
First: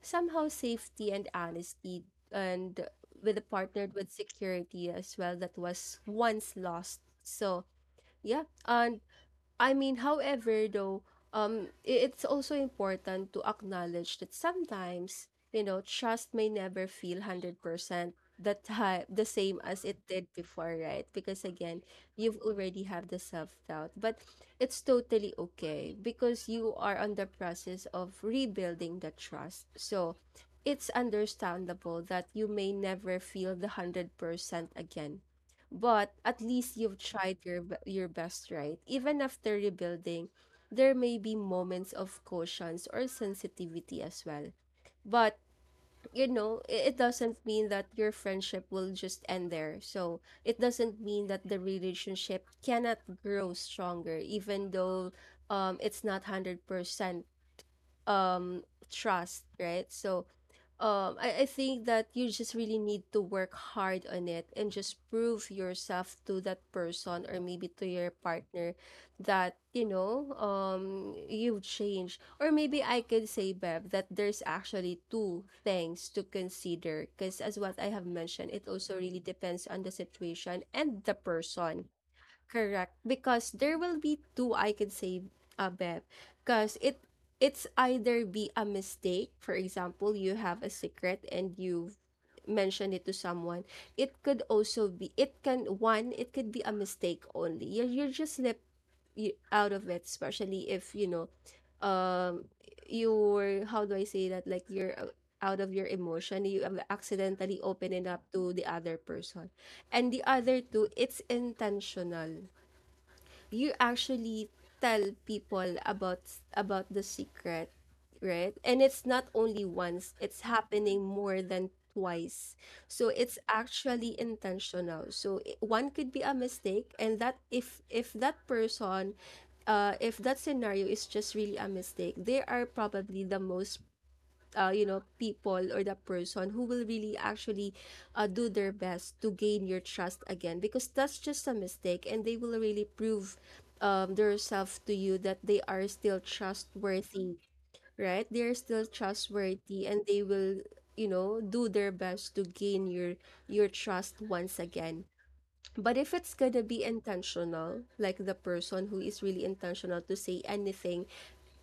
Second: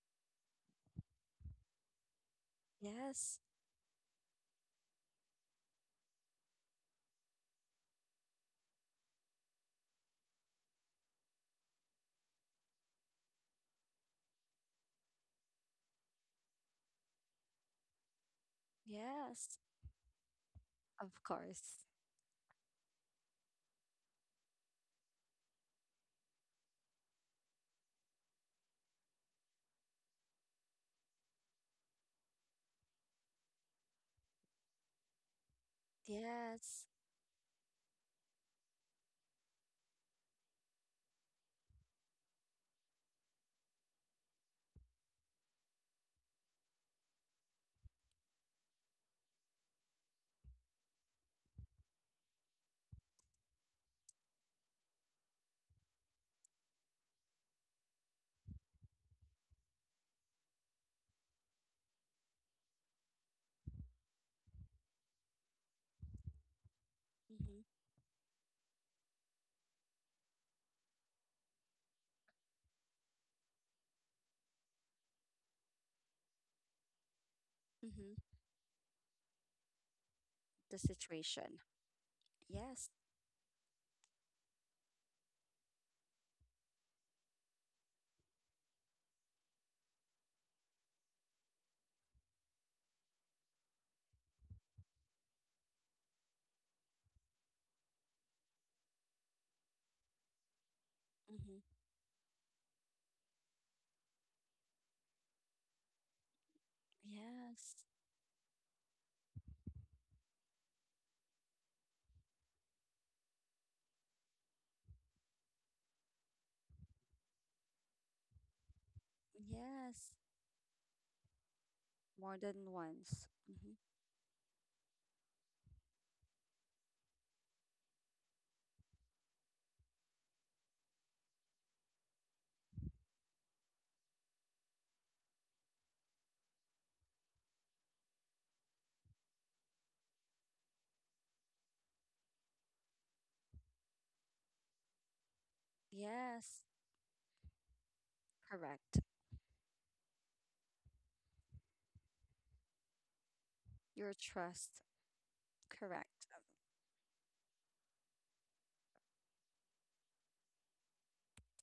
[SPEAKER 1] somehow safety and honesty, and with
[SPEAKER 2] Yes.
[SPEAKER 1] a partnered with security as well that was once lost. So yeah. And I mean, however, though, it's also important to acknowledge that sometimes, you know, trust may never feel 100% the time, the
[SPEAKER 2] Yes,
[SPEAKER 1] same as it did before, right?
[SPEAKER 2] of
[SPEAKER 1] Because again,
[SPEAKER 2] course.
[SPEAKER 1] you've already have the self-doubt, but it's totally okay because you are on the process of rebuilding the trust. So it's understandable that you may never feel the 100% again, but at least
[SPEAKER 2] Yes.
[SPEAKER 1] you've tried your best, right? Even after rebuilding, there may be moments of cautions or sensitivity as well. But you know, it doesn't mean that your friendship will just end there. So it doesn't mean that the relationship cannot grow stronger, even though it's not 100% um trust, right? So I think that you just really need to work hard on it and just prove yourself to that person or
[SPEAKER 2] Mm-hmm.
[SPEAKER 1] maybe to your partner, that you know, you've changed. Or maybe I could say, Bev, that there's actually two things to consider, because as what I have
[SPEAKER 2] Mm-hmm.
[SPEAKER 1] mentioned, it also really depends on the situation
[SPEAKER 2] The
[SPEAKER 1] and the
[SPEAKER 2] situation.
[SPEAKER 1] person.
[SPEAKER 2] Yes.
[SPEAKER 1] Correct. Because there will be two, I can say, Bev. Because it's either be a mistake. For example, you have a secret and you mentioned it to someone. It could also be, it can one, it could be a mistake only. You just slip you out of it, especially if you know,
[SPEAKER 2] Mm-hmm.
[SPEAKER 1] um you're, how do I say that? Like you're out of your emotion, you have accidentally
[SPEAKER 2] Yes.
[SPEAKER 1] open it up to the other person. And the other two, it's intentional. You actually tell people about the secret, right? And it's not only
[SPEAKER 2] Yes.
[SPEAKER 1] once, it's happening more than
[SPEAKER 2] More
[SPEAKER 1] twice.
[SPEAKER 2] than
[SPEAKER 1] So
[SPEAKER 2] once.
[SPEAKER 1] it's
[SPEAKER 2] Mm-hmm.
[SPEAKER 1] actually intentional. So one could be a mistake, and that if that person if that scenario is just really a mistake, they are probably the most you know, people or the person who will really actually do their best to gain your trust again, because that's just a mistake, and they will really prove themselves to you that they are still
[SPEAKER 2] Yes.
[SPEAKER 1] trustworthy. Right, they are still
[SPEAKER 2] Correct.
[SPEAKER 1] trustworthy, and they will, you know, do their best to gain your
[SPEAKER 2] Your
[SPEAKER 1] trust once
[SPEAKER 2] trust.
[SPEAKER 1] again. But if
[SPEAKER 2] Correct.
[SPEAKER 1] it's gonna be intentional, like the person who is really intentional to say anything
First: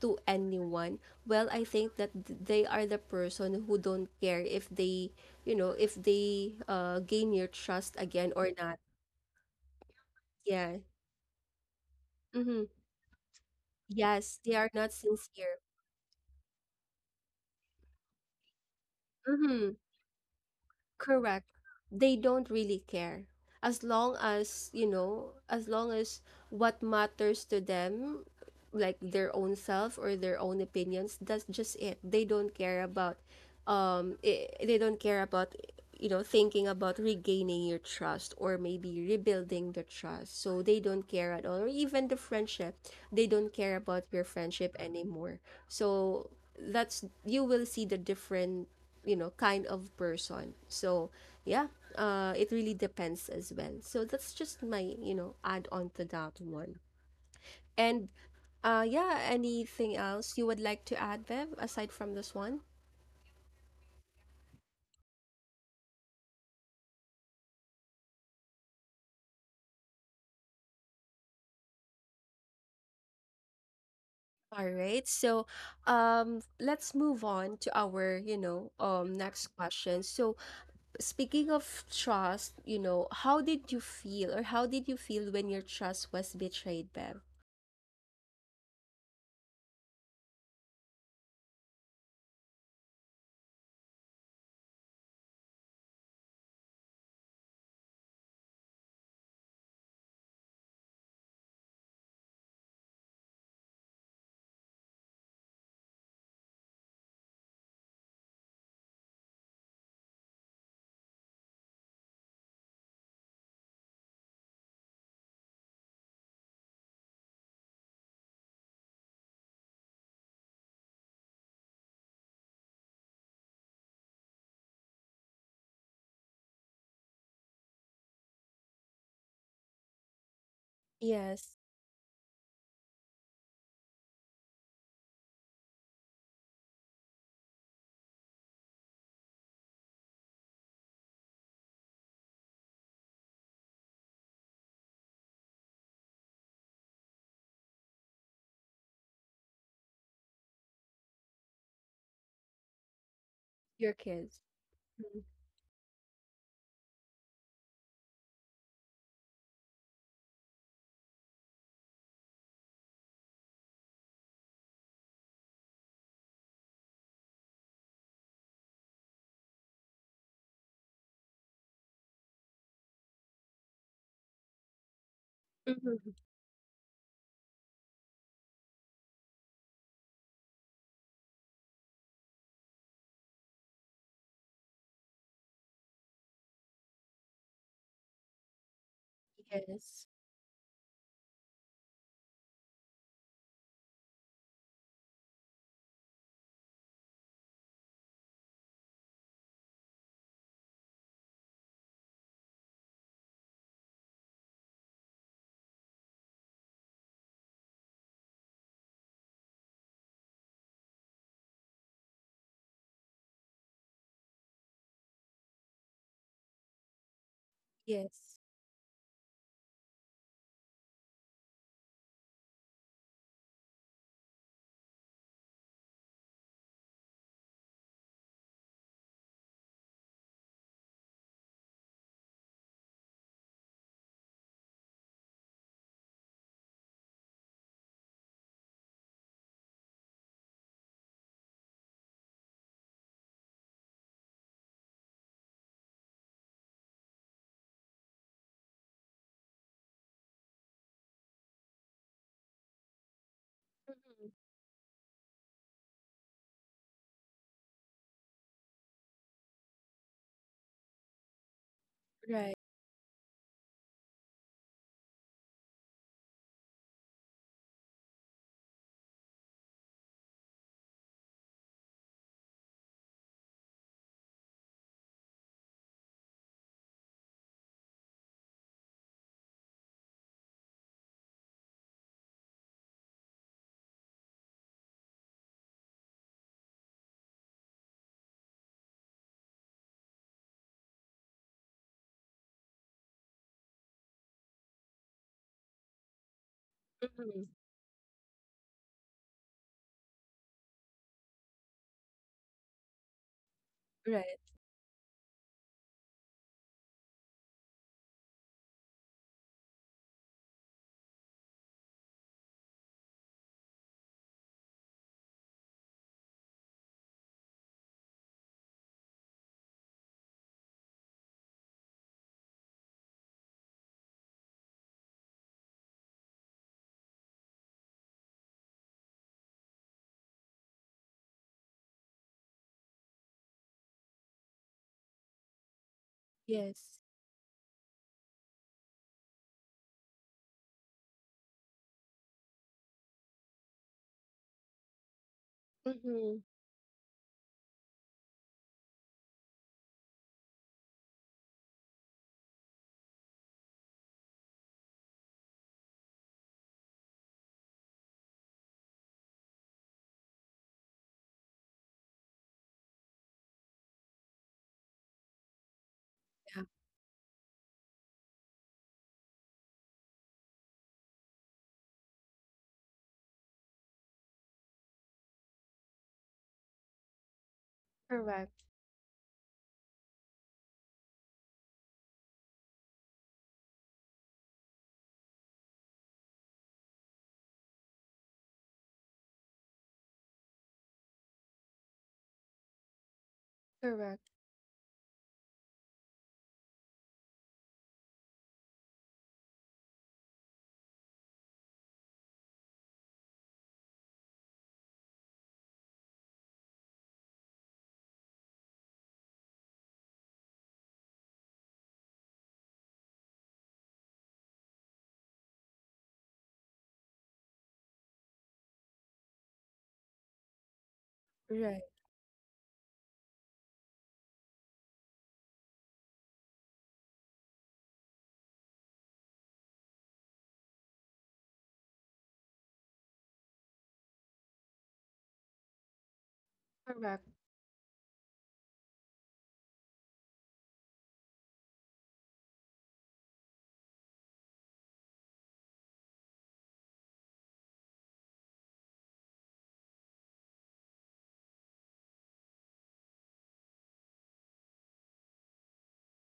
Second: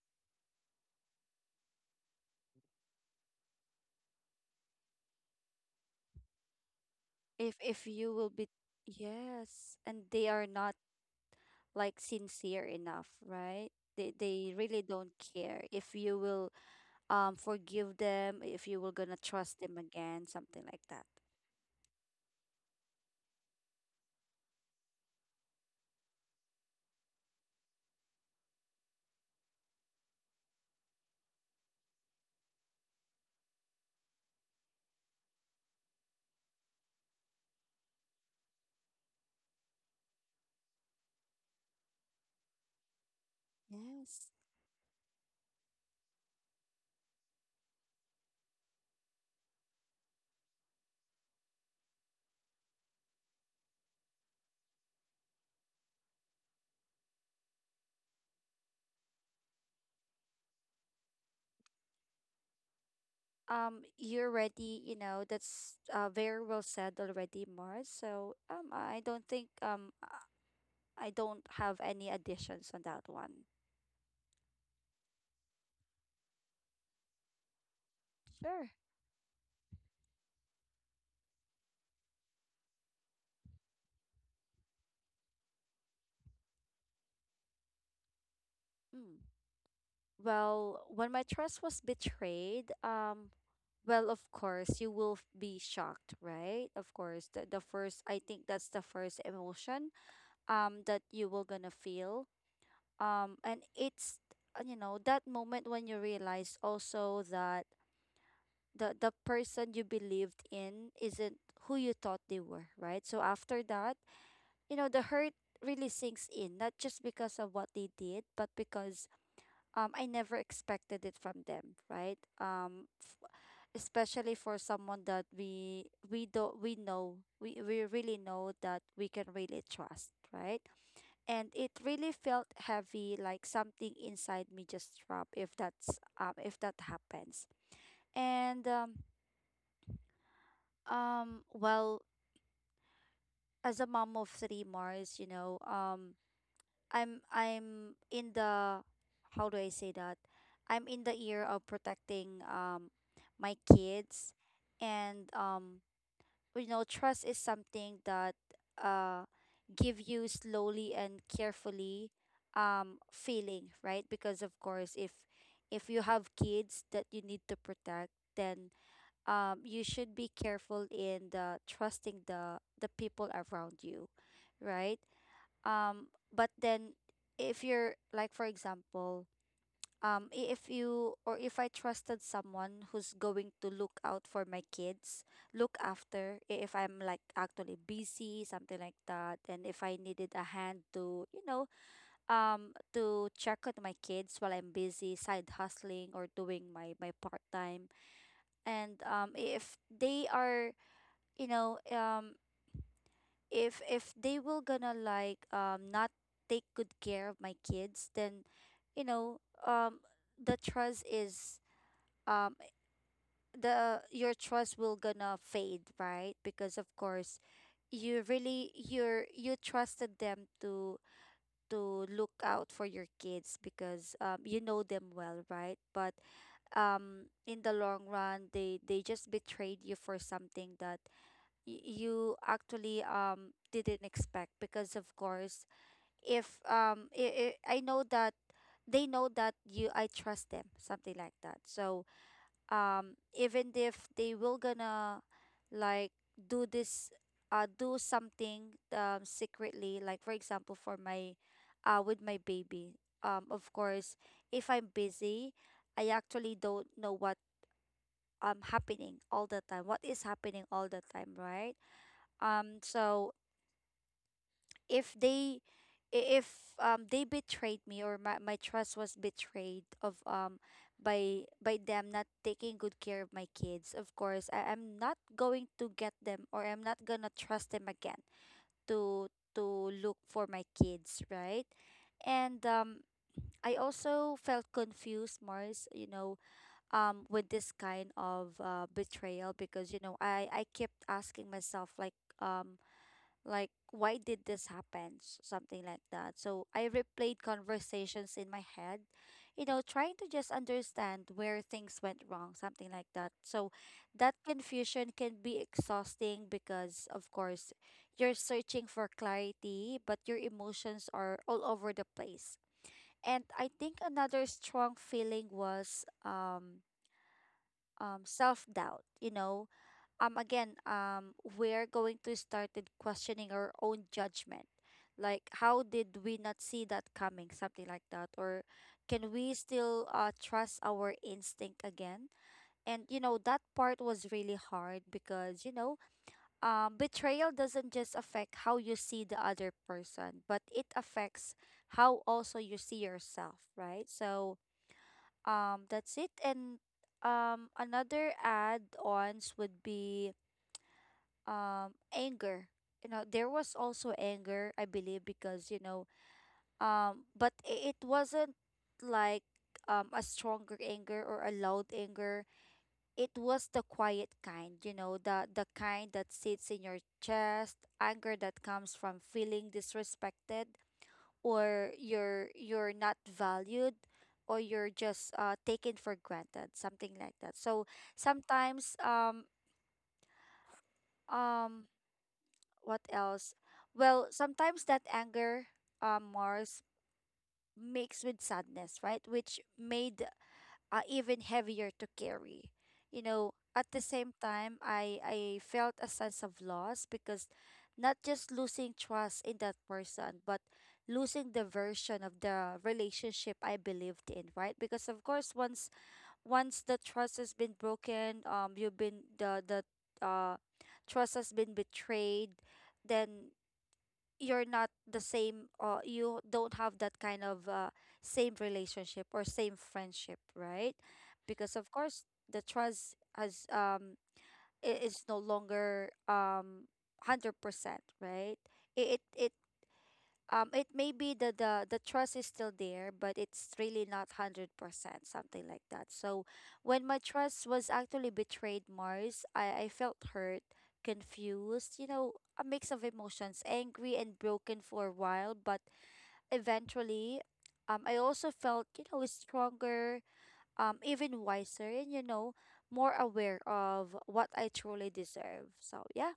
[SPEAKER 1] to anyone, well, I think that they are the person who don't care if they, you know, if they gain your
[SPEAKER 2] If
[SPEAKER 1] trust
[SPEAKER 2] you will
[SPEAKER 1] again
[SPEAKER 2] be,
[SPEAKER 1] or not.
[SPEAKER 2] yes, and they are not
[SPEAKER 1] Yeah.
[SPEAKER 2] like
[SPEAKER 1] Mm-hmm.
[SPEAKER 2] sincere enough, right? They
[SPEAKER 1] Yes,
[SPEAKER 2] they
[SPEAKER 1] they are
[SPEAKER 2] really
[SPEAKER 1] not
[SPEAKER 2] don't
[SPEAKER 1] sincere.
[SPEAKER 2] care if you will forgive them, if you will gonna trust
[SPEAKER 1] Mm-hmm.
[SPEAKER 2] them again, something like that.
[SPEAKER 1] Correct. They don't really care. As long as, you know, as long as what matters to them, like their own self or their own opinions, that's just it. They don't care about I they don't care about, you know, thinking about regaining your trust or maybe rebuilding the trust. So they don't care at all, or even the friendship. They don't care about your
[SPEAKER 2] Yes.
[SPEAKER 1] friendship anymore. So that's, you will see the different, you know, kind of person. So yeah. It really depends as well. So that's just my, you know, add on to that one. And yeah, anything else you would like to add, Bev, aside from this one?
[SPEAKER 2] You're ready, you know, that's very well said already, Mars. So I don't have any additions on that one.
[SPEAKER 1] All right, so let's move on to our, you
[SPEAKER 2] Sure.
[SPEAKER 1] know, next question. So speaking of trust, you know, how did you feel, or how did you feel when your trust was betrayed, Bev?
[SPEAKER 2] Mm. Well, when my trust was betrayed, well, of course, you will be shocked, right? Of course, the first, I think that's the first emotion, that you will gonna feel. And it's, you know, that moment when you realize also that the person you believed in isn't who you thought they were, right? So after that, you know, the hurt really sinks in, not just because of what they did, but because, I never expected it from them, right? Especially for someone that we do we know we really know that we can really trust, right? And
[SPEAKER 1] Yes.
[SPEAKER 2] it really felt heavy, like something inside me just dropped, if that's, if that happens. And well, as a mom of three, Mars, you know, I'm in the, how do I say that? I'm in the year of protecting my
[SPEAKER 1] Your
[SPEAKER 2] kids,
[SPEAKER 1] kids. Mhm.
[SPEAKER 2] and you know, trust is something that uh give you slowly and carefully feeling, right? Because of course, if you have kids that you need to protect, then you should be careful in the trusting the people around you, right? Um,
[SPEAKER 1] Mhm.
[SPEAKER 2] but then if you're like for example, if you or if I trusted someone who's going to look out for my kids, look after if I'm like actually busy, something like that, and if I
[SPEAKER 1] Yes.
[SPEAKER 2] needed a hand to, to check on my kids while I'm busy side hustling or doing my part time and if they are you know um if they will gonna like not take good care of my kids then you know um the trust is um the your trust will gonna fade, right? Because of course you
[SPEAKER 1] Yes.
[SPEAKER 2] really you trusted them to look out for your kids because you know them well, right? But in the long run they just betrayed you for something that you actually didn't expect. Because of course if I know that they know that you I trust them, something like that. So even if they will gonna like do this, do something secretly, like for example for my with my baby, of course
[SPEAKER 1] Mhm.
[SPEAKER 2] if I'm busy I actually don't know what happening all the time, what is happening all the time, right?
[SPEAKER 1] Right.
[SPEAKER 2] So if they if they betrayed me or my trust was betrayed of by them not taking good care of my kids, of course I'm not going to get them or I'm not gonna trust them again to to look for my kids, right? And I also felt confused, Mars, you know, with this kind of betrayal, because you know I kept asking myself like why did this happen, something like that. So I replayed
[SPEAKER 1] Mhm.
[SPEAKER 2] conversations in my head, you know, trying to just understand where things went wrong, something like that. So that
[SPEAKER 1] Right.
[SPEAKER 2] confusion can be exhausting because of course you're searching for clarity but your emotions are all over the place. And I think another strong feeling was self doubt, you know, again, we're going to started questioning our own judgment, like how did we not see that coming, something like that, or can we still trust our instinct again. And you know that part was really hard because you know
[SPEAKER 1] Yes.
[SPEAKER 2] betrayal doesn't just affect how you see the other person but it affects how also you see yourself, right? So that's it.
[SPEAKER 1] Mhm.
[SPEAKER 2] And another add-ons would be anger. You know, there was also anger I believe, because you know but it wasn't like a stronger anger or a loud anger, it was the quiet kind, you know, the kind that
[SPEAKER 1] Yeah.
[SPEAKER 2] sits in your chest, anger that comes from feeling disrespected, or you're not valued, or you're just taken for granted, something like that. So
[SPEAKER 1] Correct.
[SPEAKER 2] sometimes um what else? Well, sometimes that anger, Mars, mixed with sadness, right? Which made even heavier to carry. You know, at the
[SPEAKER 1] Correct.
[SPEAKER 2] same time, I felt a sense of loss because not just losing trust in that person, but losing the version of the relationship I believed in, right? Because of course, once once the trust has been broken, you've been the uh, trust has been betrayed, then you're not the same, you don't have that kind of same relationship or same friendship, right? Because
[SPEAKER 1] Right.
[SPEAKER 2] of course the trust has is no longer 100%, right? It it may be the the trust is still there but it's really not 100%, something like that. So when my
[SPEAKER 1] Correct.
[SPEAKER 2] trust was actually betrayed, Mars, I felt hurt, confused, you know, a mix of emotions, angry and broken for a while. But eventually I also felt, you know, stronger, even wiser, and you know more aware of what I truly deserve. So yeah.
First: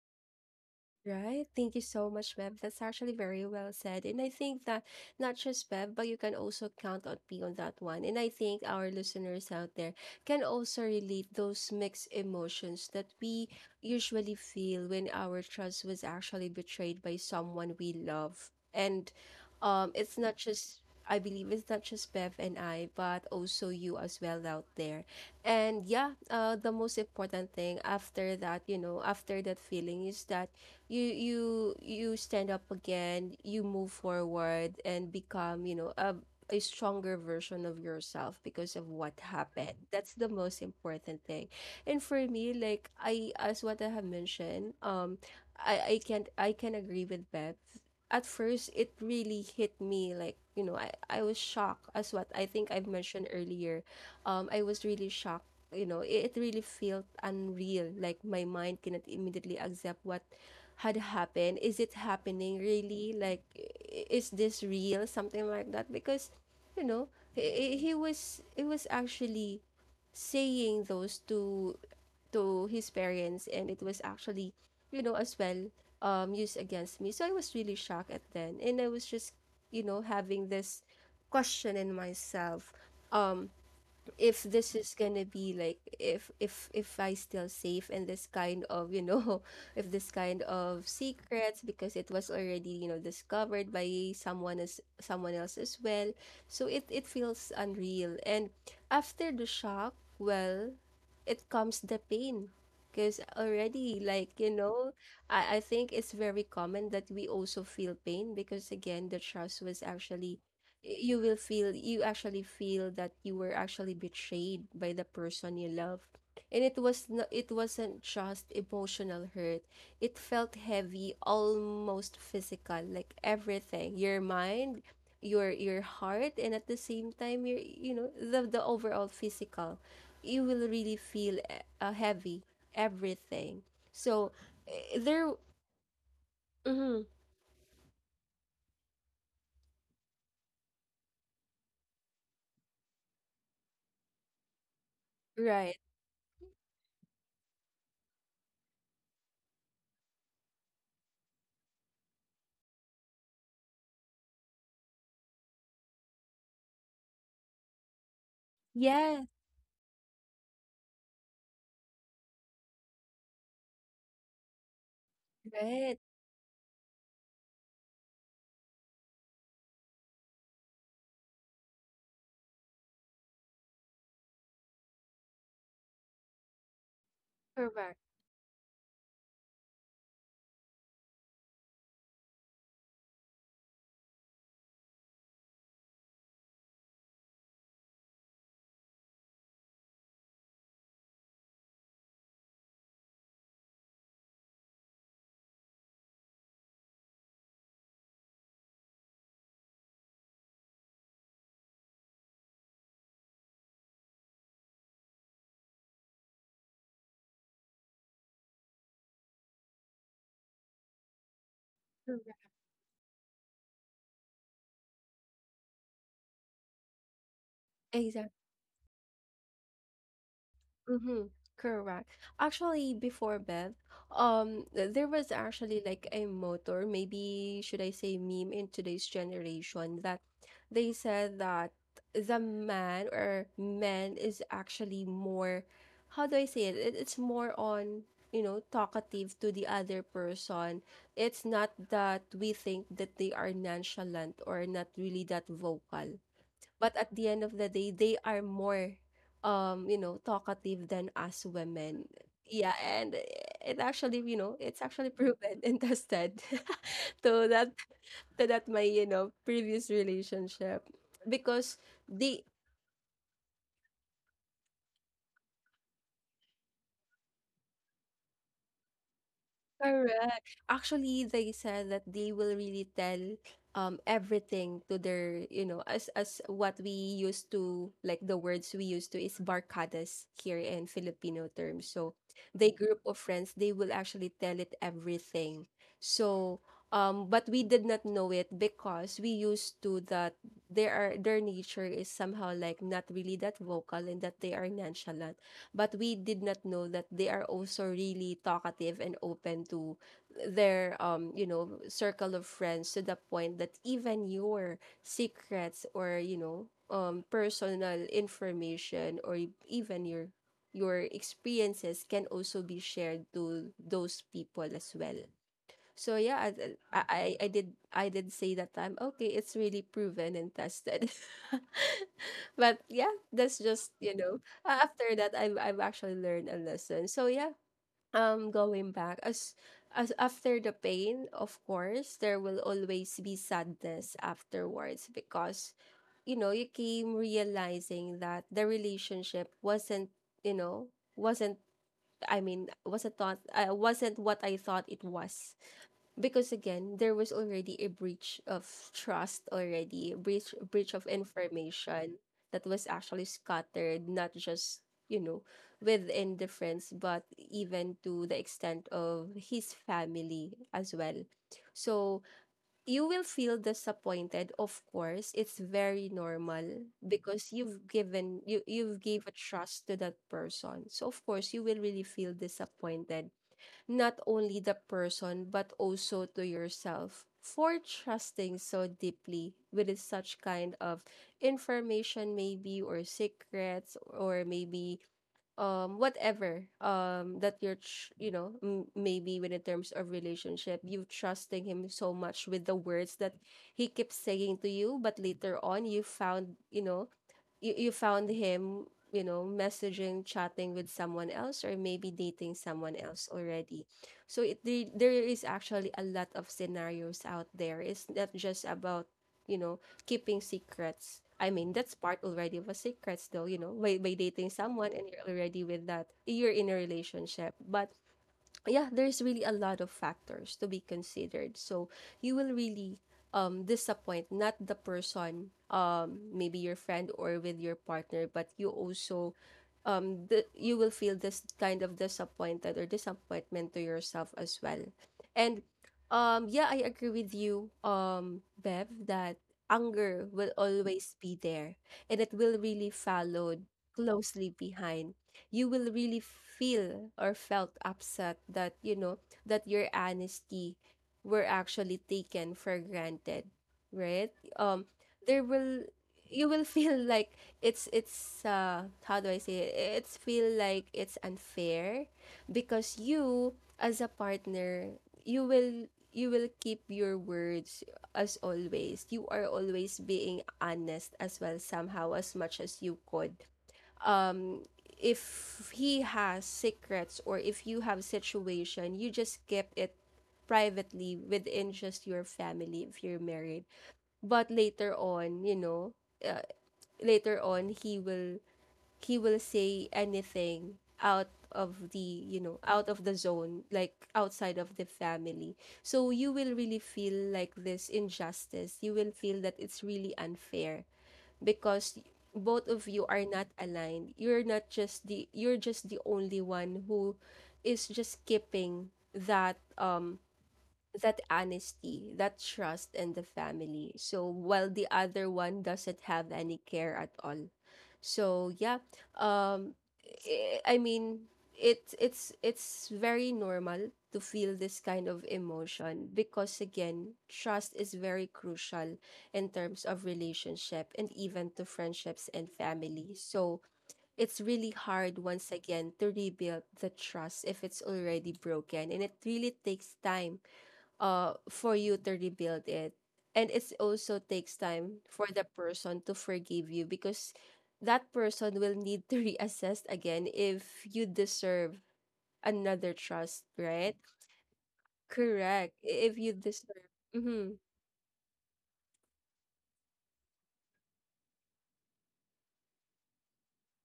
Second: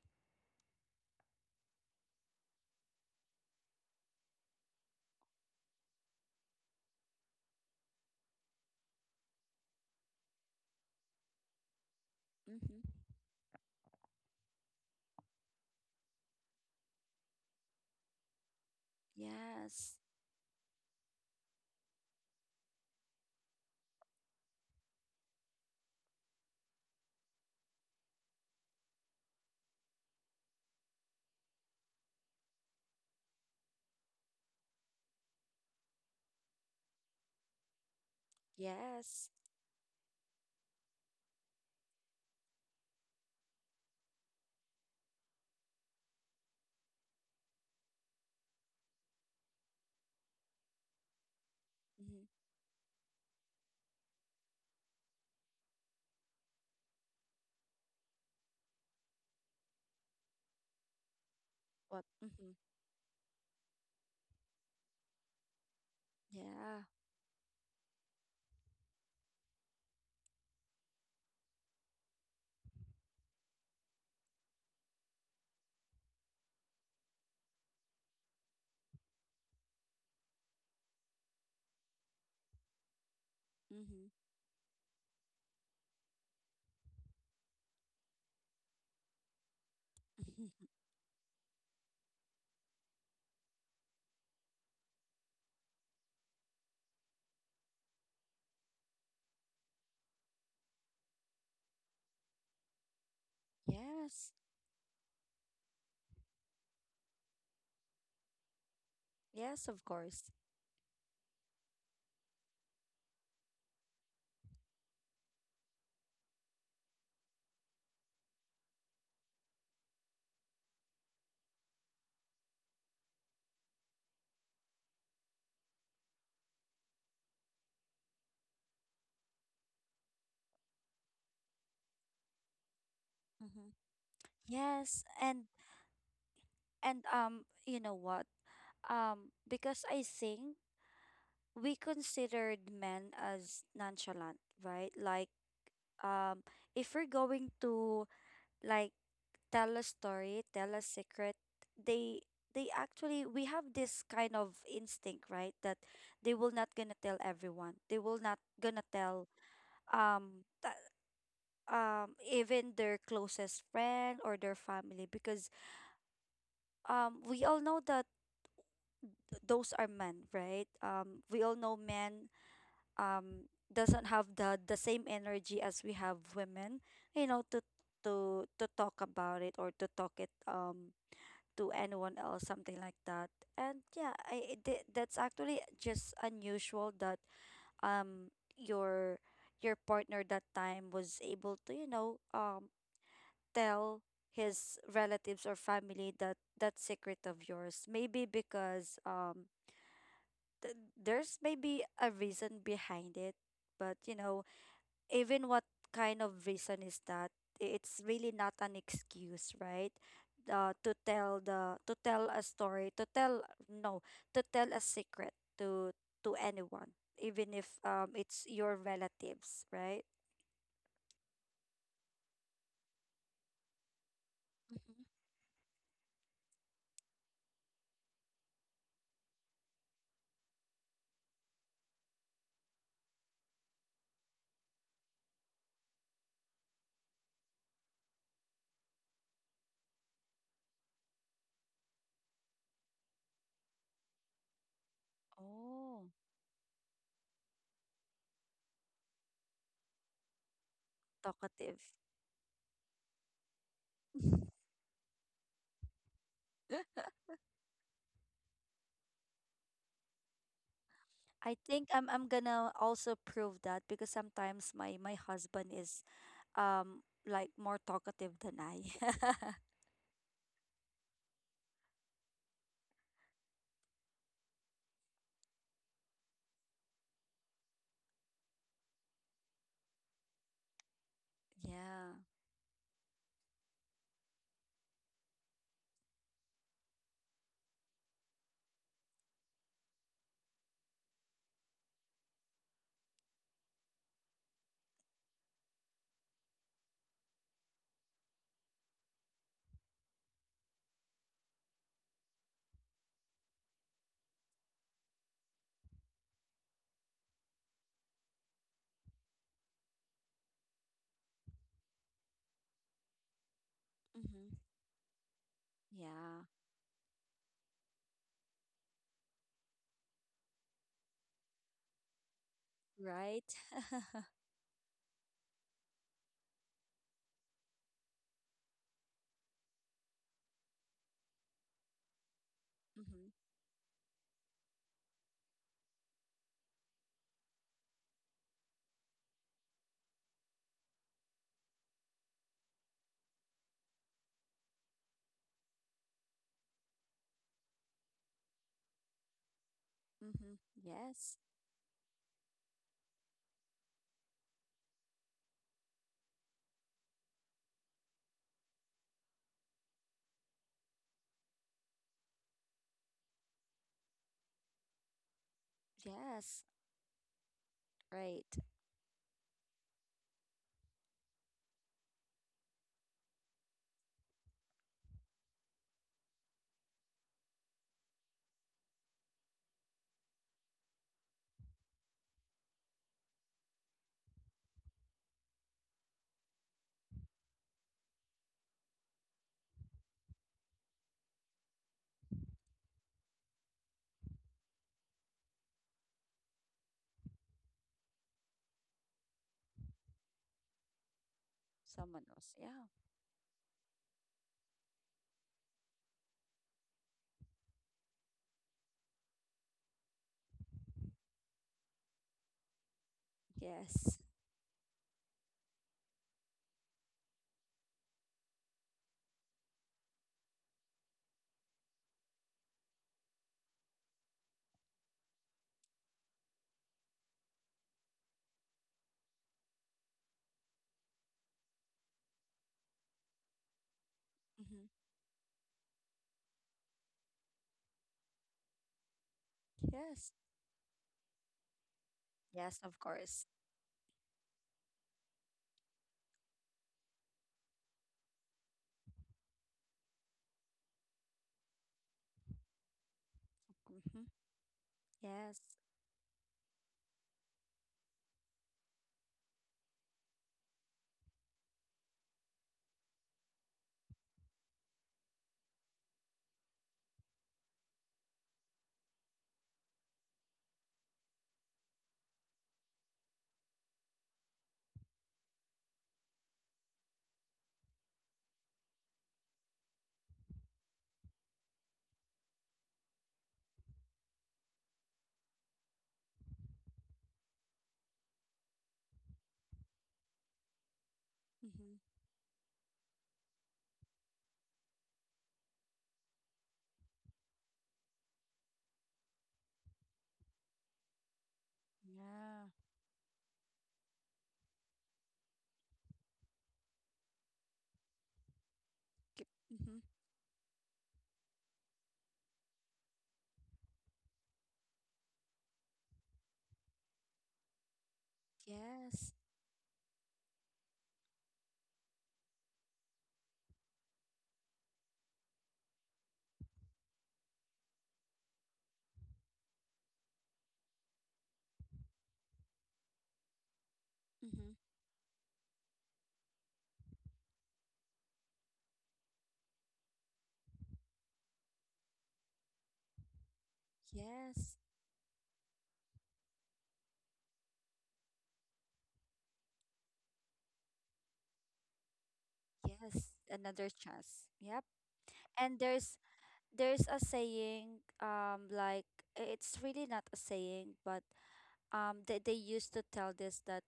[SPEAKER 1] Right. Thank you so much, Bev. That's actually very well said. And I think that not just Bev, but you can also count on me on that one. And I think our listeners out there can also relate those mixed
[SPEAKER 2] Mm-hmm.
[SPEAKER 1] emotions that we usually feel when our trust was actually betrayed by someone we love. And
[SPEAKER 2] Yes.
[SPEAKER 1] it's not just, I believe it's not just Bev and I, but also you as well out there. And yeah, the most important thing after that, you know, after that feeling, is that you you stand up again, you move forward and become, you know, a stronger version of yourself because of what
[SPEAKER 2] Yes.
[SPEAKER 1] happened. That's the most important thing. And for me, like I, as what I have mentioned, I can't, I can agree with Beth. At first it really hit me, like, you know, I was shocked, as
[SPEAKER 2] Mm-hmm.
[SPEAKER 1] what I think I've mentioned earlier. I was really shocked, you know, it really felt unreal, like my mind cannot immediately accept what had happened. Is it
[SPEAKER 2] What? Mm-hmm.
[SPEAKER 1] happening really, like is this real, something like that? Because
[SPEAKER 2] Yeah.
[SPEAKER 1] you know, he was actually saying those to his parents, and it was actually, you know, as well, used against me. So I was really shocked at then, and I was just, you know, having this question in myself. Um,
[SPEAKER 2] Mm-hmm.
[SPEAKER 1] if this is gonna be like, if if I still safe in this kind of, you know, if this kind of secrets, because it was already, you know, discovered by someone as someone else as well. So it feels unreal. And after the shock, well, it comes the pain, because already
[SPEAKER 2] Yes.
[SPEAKER 1] like, you know, I think it's very common that we also feel pain, because again, the trust
[SPEAKER 2] Yes, of
[SPEAKER 1] was
[SPEAKER 2] course.
[SPEAKER 1] actually, you will feel, you actually feel that you were actually betrayed by the person you love. And it was no, it wasn't just emotional hurt, it felt heavy, almost physical, like everything, your mind, your heart, and at the same time, your, you know, the overall physical, you will really feel heavy everything.
[SPEAKER 2] Mm-hmm.
[SPEAKER 1] So eh,
[SPEAKER 2] Yes,
[SPEAKER 1] there
[SPEAKER 2] and
[SPEAKER 1] mhm,
[SPEAKER 2] you know what? Because I think we considered men as nonchalant, right? Like
[SPEAKER 1] right.
[SPEAKER 2] um, if we're going to like tell a story, tell a secret, they they actually we have this kind of instinct, right? That they will not gonna tell everyone. They will not gonna tell
[SPEAKER 1] Yes.
[SPEAKER 2] um th- even their closest friend or their family, because
[SPEAKER 1] Right.
[SPEAKER 2] we all know that those are men, right? We all know men doesn't have the same energy as we have women, you know, to
[SPEAKER 1] Correct.
[SPEAKER 2] to talk about it or to talk it to anyone else, something like that. And yeah, that's actually just unusual that um your your partner that time was able to tell his relatives or family that that secret of yours. Maybe because there's maybe a reason behind it, but you know even what kind of reason is that, it's really not an excuse, right? To tell the to tell a story, to tell, no, to tell a secret to anyone, even if
[SPEAKER 1] Correct.
[SPEAKER 2] it's your relatives, right?
[SPEAKER 1] Mhm, correct. Actually, before bed,
[SPEAKER 2] Mhm.
[SPEAKER 1] there was actually like a motor, maybe should I say meme in today's generation, that they said that the man or men is actually more, how do I say it? It's more on, you know, talkative to the other person. It's not that we think that they are nonchalant or not really that
[SPEAKER 2] Oh.
[SPEAKER 1] vocal, but at the end of the day, they are more, you know, talkative than us
[SPEAKER 2] Talkative.
[SPEAKER 1] women. Yeah. And it actually, you know, it's actually proven and tested to that, my, you know, previous relationship.
[SPEAKER 2] I
[SPEAKER 1] Because
[SPEAKER 2] think I'm
[SPEAKER 1] they
[SPEAKER 2] gonna also prove that, because sometimes my my husband is like more talkative than I.
[SPEAKER 1] Correct. Actually, they said that they will really tell everything to their, you know, as what we used to like, the words we used to is barkadas here in Filipino terms.
[SPEAKER 2] Yeah.
[SPEAKER 1] So they group of friends, they will actually tell it everything. So but we did not know it, because we used to that they are their nature is somehow like not really that vocal and that they are nonchalant, but we did not know that they are also really talkative and open to their, you know, circle of friends, to the point that even your secrets, or you know, personal information, or even your experiences can also be shared to those
[SPEAKER 2] Mm-hmm.
[SPEAKER 1] people as well. So
[SPEAKER 2] Yeah.
[SPEAKER 1] yeah, I did, I did say that time, okay, it's really proven and tested. But yeah,
[SPEAKER 2] Right?
[SPEAKER 1] that's just, you know, after that I've actually learned a lesson. So yeah, going back as after the pain, of course, there will always
[SPEAKER 2] Mm-hmm.
[SPEAKER 1] be sadness afterwards because you know, you came realizing that the relationship wasn't, you know, wasn't I mean, wasn't thought wasn't what I thought it was, because again there was already a breach of trust, already a
[SPEAKER 2] Mm-hmm.
[SPEAKER 1] breach of
[SPEAKER 2] Yes.
[SPEAKER 1] information that was actually scattered, not just you know within the friends, but even to the extent of his family as well. So you will feel disappointed, of course, it's very
[SPEAKER 2] Yes.
[SPEAKER 1] normal, because you've given
[SPEAKER 2] Right.
[SPEAKER 1] you've gave a trust to that person, so of course you will really feel disappointed, not only the person but also to yourself, for trusting so deeply with such kind of information maybe, or secrets, or maybe whatever, that you know, maybe when in terms of relationship you trusting him so much with the words that he keeps saying to you, but later on you found, you know, you found him, you know, messaging, chatting with someone else, or maybe
[SPEAKER 2] Someone else.
[SPEAKER 1] dating
[SPEAKER 2] Yeah.
[SPEAKER 1] someone else already. So there is actually a lot of scenarios out there. It's not just about, you know, keeping secrets. I mean, that's part already of a secrets, though, you know, by
[SPEAKER 2] Yes.
[SPEAKER 1] dating someone and you're already with that, you're in a relationship. But yeah, there's really a lot of factors to be considered. So you will really disappoint not the person, maybe your friend or with your partner, but you also, you will feel this kind of disappointed or disappointment to yourself as well.
[SPEAKER 2] Mm-hmm.
[SPEAKER 1] And yeah, I agree with you, Bev, that anger
[SPEAKER 2] Yes.
[SPEAKER 1] will always be there, and it will
[SPEAKER 2] Yes,
[SPEAKER 1] really
[SPEAKER 2] of course.
[SPEAKER 1] followed closely behind. You will really feel or felt upset that you know that your honesty were actually taken for granted,
[SPEAKER 2] Mm-hmm.
[SPEAKER 1] right? um there
[SPEAKER 2] Yes.
[SPEAKER 1] will, you will feel like it's how do I say it, it's feel like it's unfair, because you, as a partner, you will you will keep your words, as always you are always being honest as well, somehow as much as you could. um if he has secrets, or if you have situation, you just keep it privately within just your family if you're married. But later on, you know, uh, later on he will say anything out
[SPEAKER 2] Mm-hmm.
[SPEAKER 1] of the, you know, out of the zone, like outside of the family. So you will really feel like this injustice, you will feel that it's really unfair, because
[SPEAKER 2] Yeah.
[SPEAKER 1] both of you are not aligned. You're not just the you're just the only one who is just keeping
[SPEAKER 2] Keep-
[SPEAKER 1] that
[SPEAKER 2] Mm-hmm.
[SPEAKER 1] that honesty, that trust in the family. So while the other one doesn't have any care at all. So yeah,
[SPEAKER 2] Yes.
[SPEAKER 1] um I mean it's it's very normal to feel this kind of emotion, because again trust is very crucial in terms of relationship and even to friendships and family. So it's
[SPEAKER 2] Mm-hmm.
[SPEAKER 1] really hard once again to rebuild the trust if it's already broken, and it really takes time for you to rebuild it. And it also takes
[SPEAKER 2] Yes.
[SPEAKER 1] time for the person to forgive you, because that person will need to reassess again if you deserve another
[SPEAKER 2] Yes.
[SPEAKER 1] trust,
[SPEAKER 2] Another
[SPEAKER 1] right?
[SPEAKER 2] chance. Yep.
[SPEAKER 1] Correct,
[SPEAKER 2] And
[SPEAKER 1] if you deserve.
[SPEAKER 2] there's a
[SPEAKER 1] Mm-hmm.
[SPEAKER 2] saying, like it's really not a saying, but they used to tell this that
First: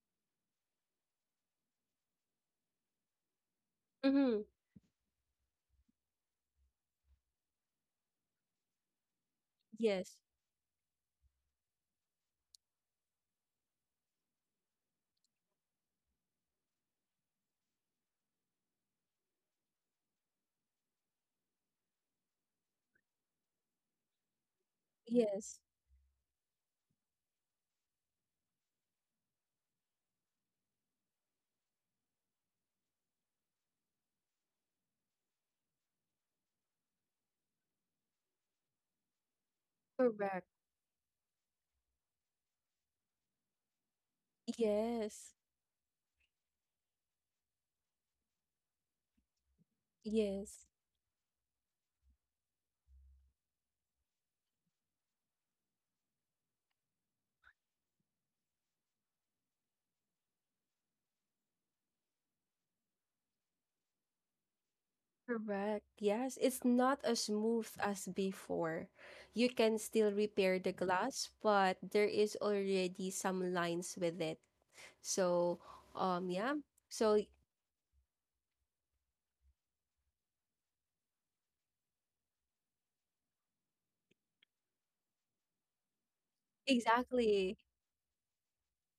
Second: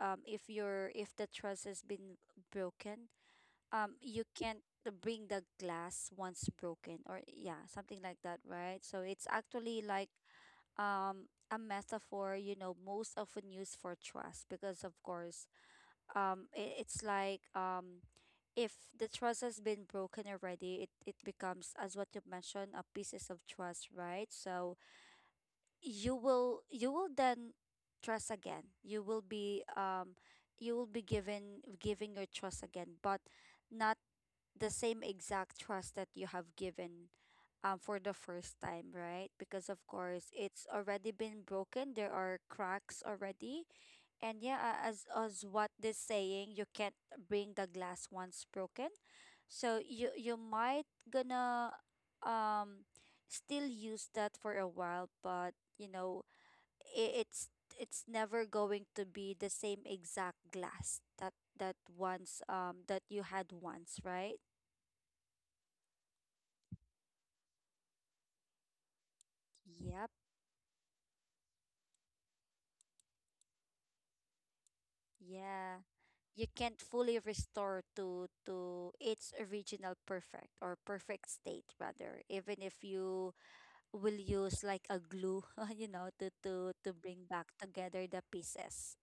[SPEAKER 2] if your if the trust has been broken, you
[SPEAKER 1] Mm-hmm.
[SPEAKER 2] can't bring the glass once broken, or yeah, something like that, right? So it's actually like
[SPEAKER 1] Yes.
[SPEAKER 2] um a metaphor, you know, most often used for trust, because of course it, it's like if the trust has been broken already, it becomes, as what you mentioned, a pieces of trust, right? So
[SPEAKER 1] Yes.
[SPEAKER 2] you will then trust again, you will be given giving your trust again, but not the same exact trust that you have given for the first time, right? Because of course
[SPEAKER 1] Correct.
[SPEAKER 2] it's already been broken. There are cracks already, and yeah,
[SPEAKER 1] Yes.
[SPEAKER 2] as what this saying, you can't bring the glass once broken. So you
[SPEAKER 1] Yes.
[SPEAKER 2] might gonna um still use that for a while, but you know I it's never going to be the same exact glass that that once that you had once, right?
[SPEAKER 1] Correct. Yes, it's not as smooth as before. You can
[SPEAKER 2] Yep,
[SPEAKER 1] still repair the glass, but there is already some lines with it. So,
[SPEAKER 2] yeah. You
[SPEAKER 1] yeah.
[SPEAKER 2] can't fully
[SPEAKER 1] So
[SPEAKER 2] restore to its original perfect, or perfect state rather, even if you will use like a glue, you know, to to bring back
[SPEAKER 1] exactly.
[SPEAKER 2] together the pieces.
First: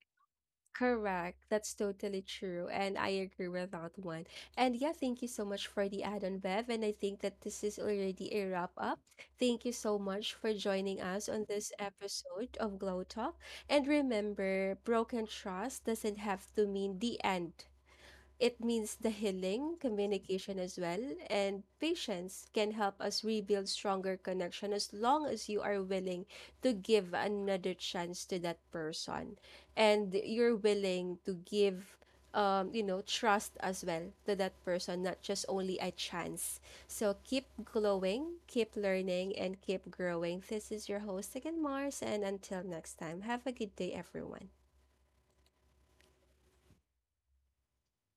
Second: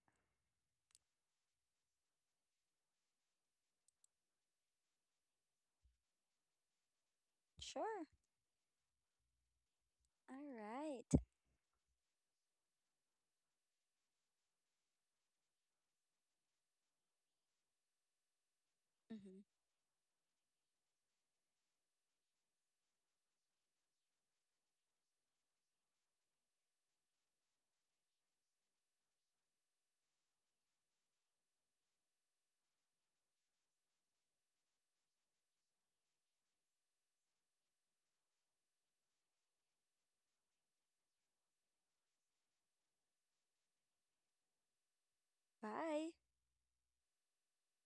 [SPEAKER 1] Correct. That's totally true. And I agree with that one. And yeah, thank you so much for the add-on, Bev. And I think that this is
[SPEAKER 2] Sure.
[SPEAKER 1] already a wrap up. Thank you so much
[SPEAKER 2] All
[SPEAKER 1] for joining
[SPEAKER 2] right.
[SPEAKER 1] us on this episode of Glow Talk. And remember, broken trust doesn't have to mean the end. It means the
[SPEAKER 2] Mm-hmm.
[SPEAKER 1] healing, communication as well, and patience can help us rebuild stronger connection, as long as you are willing to give another chance to that person, and you're willing to give, you know, trust as well to that person, not just only a chance. So keep glowing, keep learning, and keep growing. This is your host again, Mars, and until next time, have a good day, everyone.
[SPEAKER 2] Bye.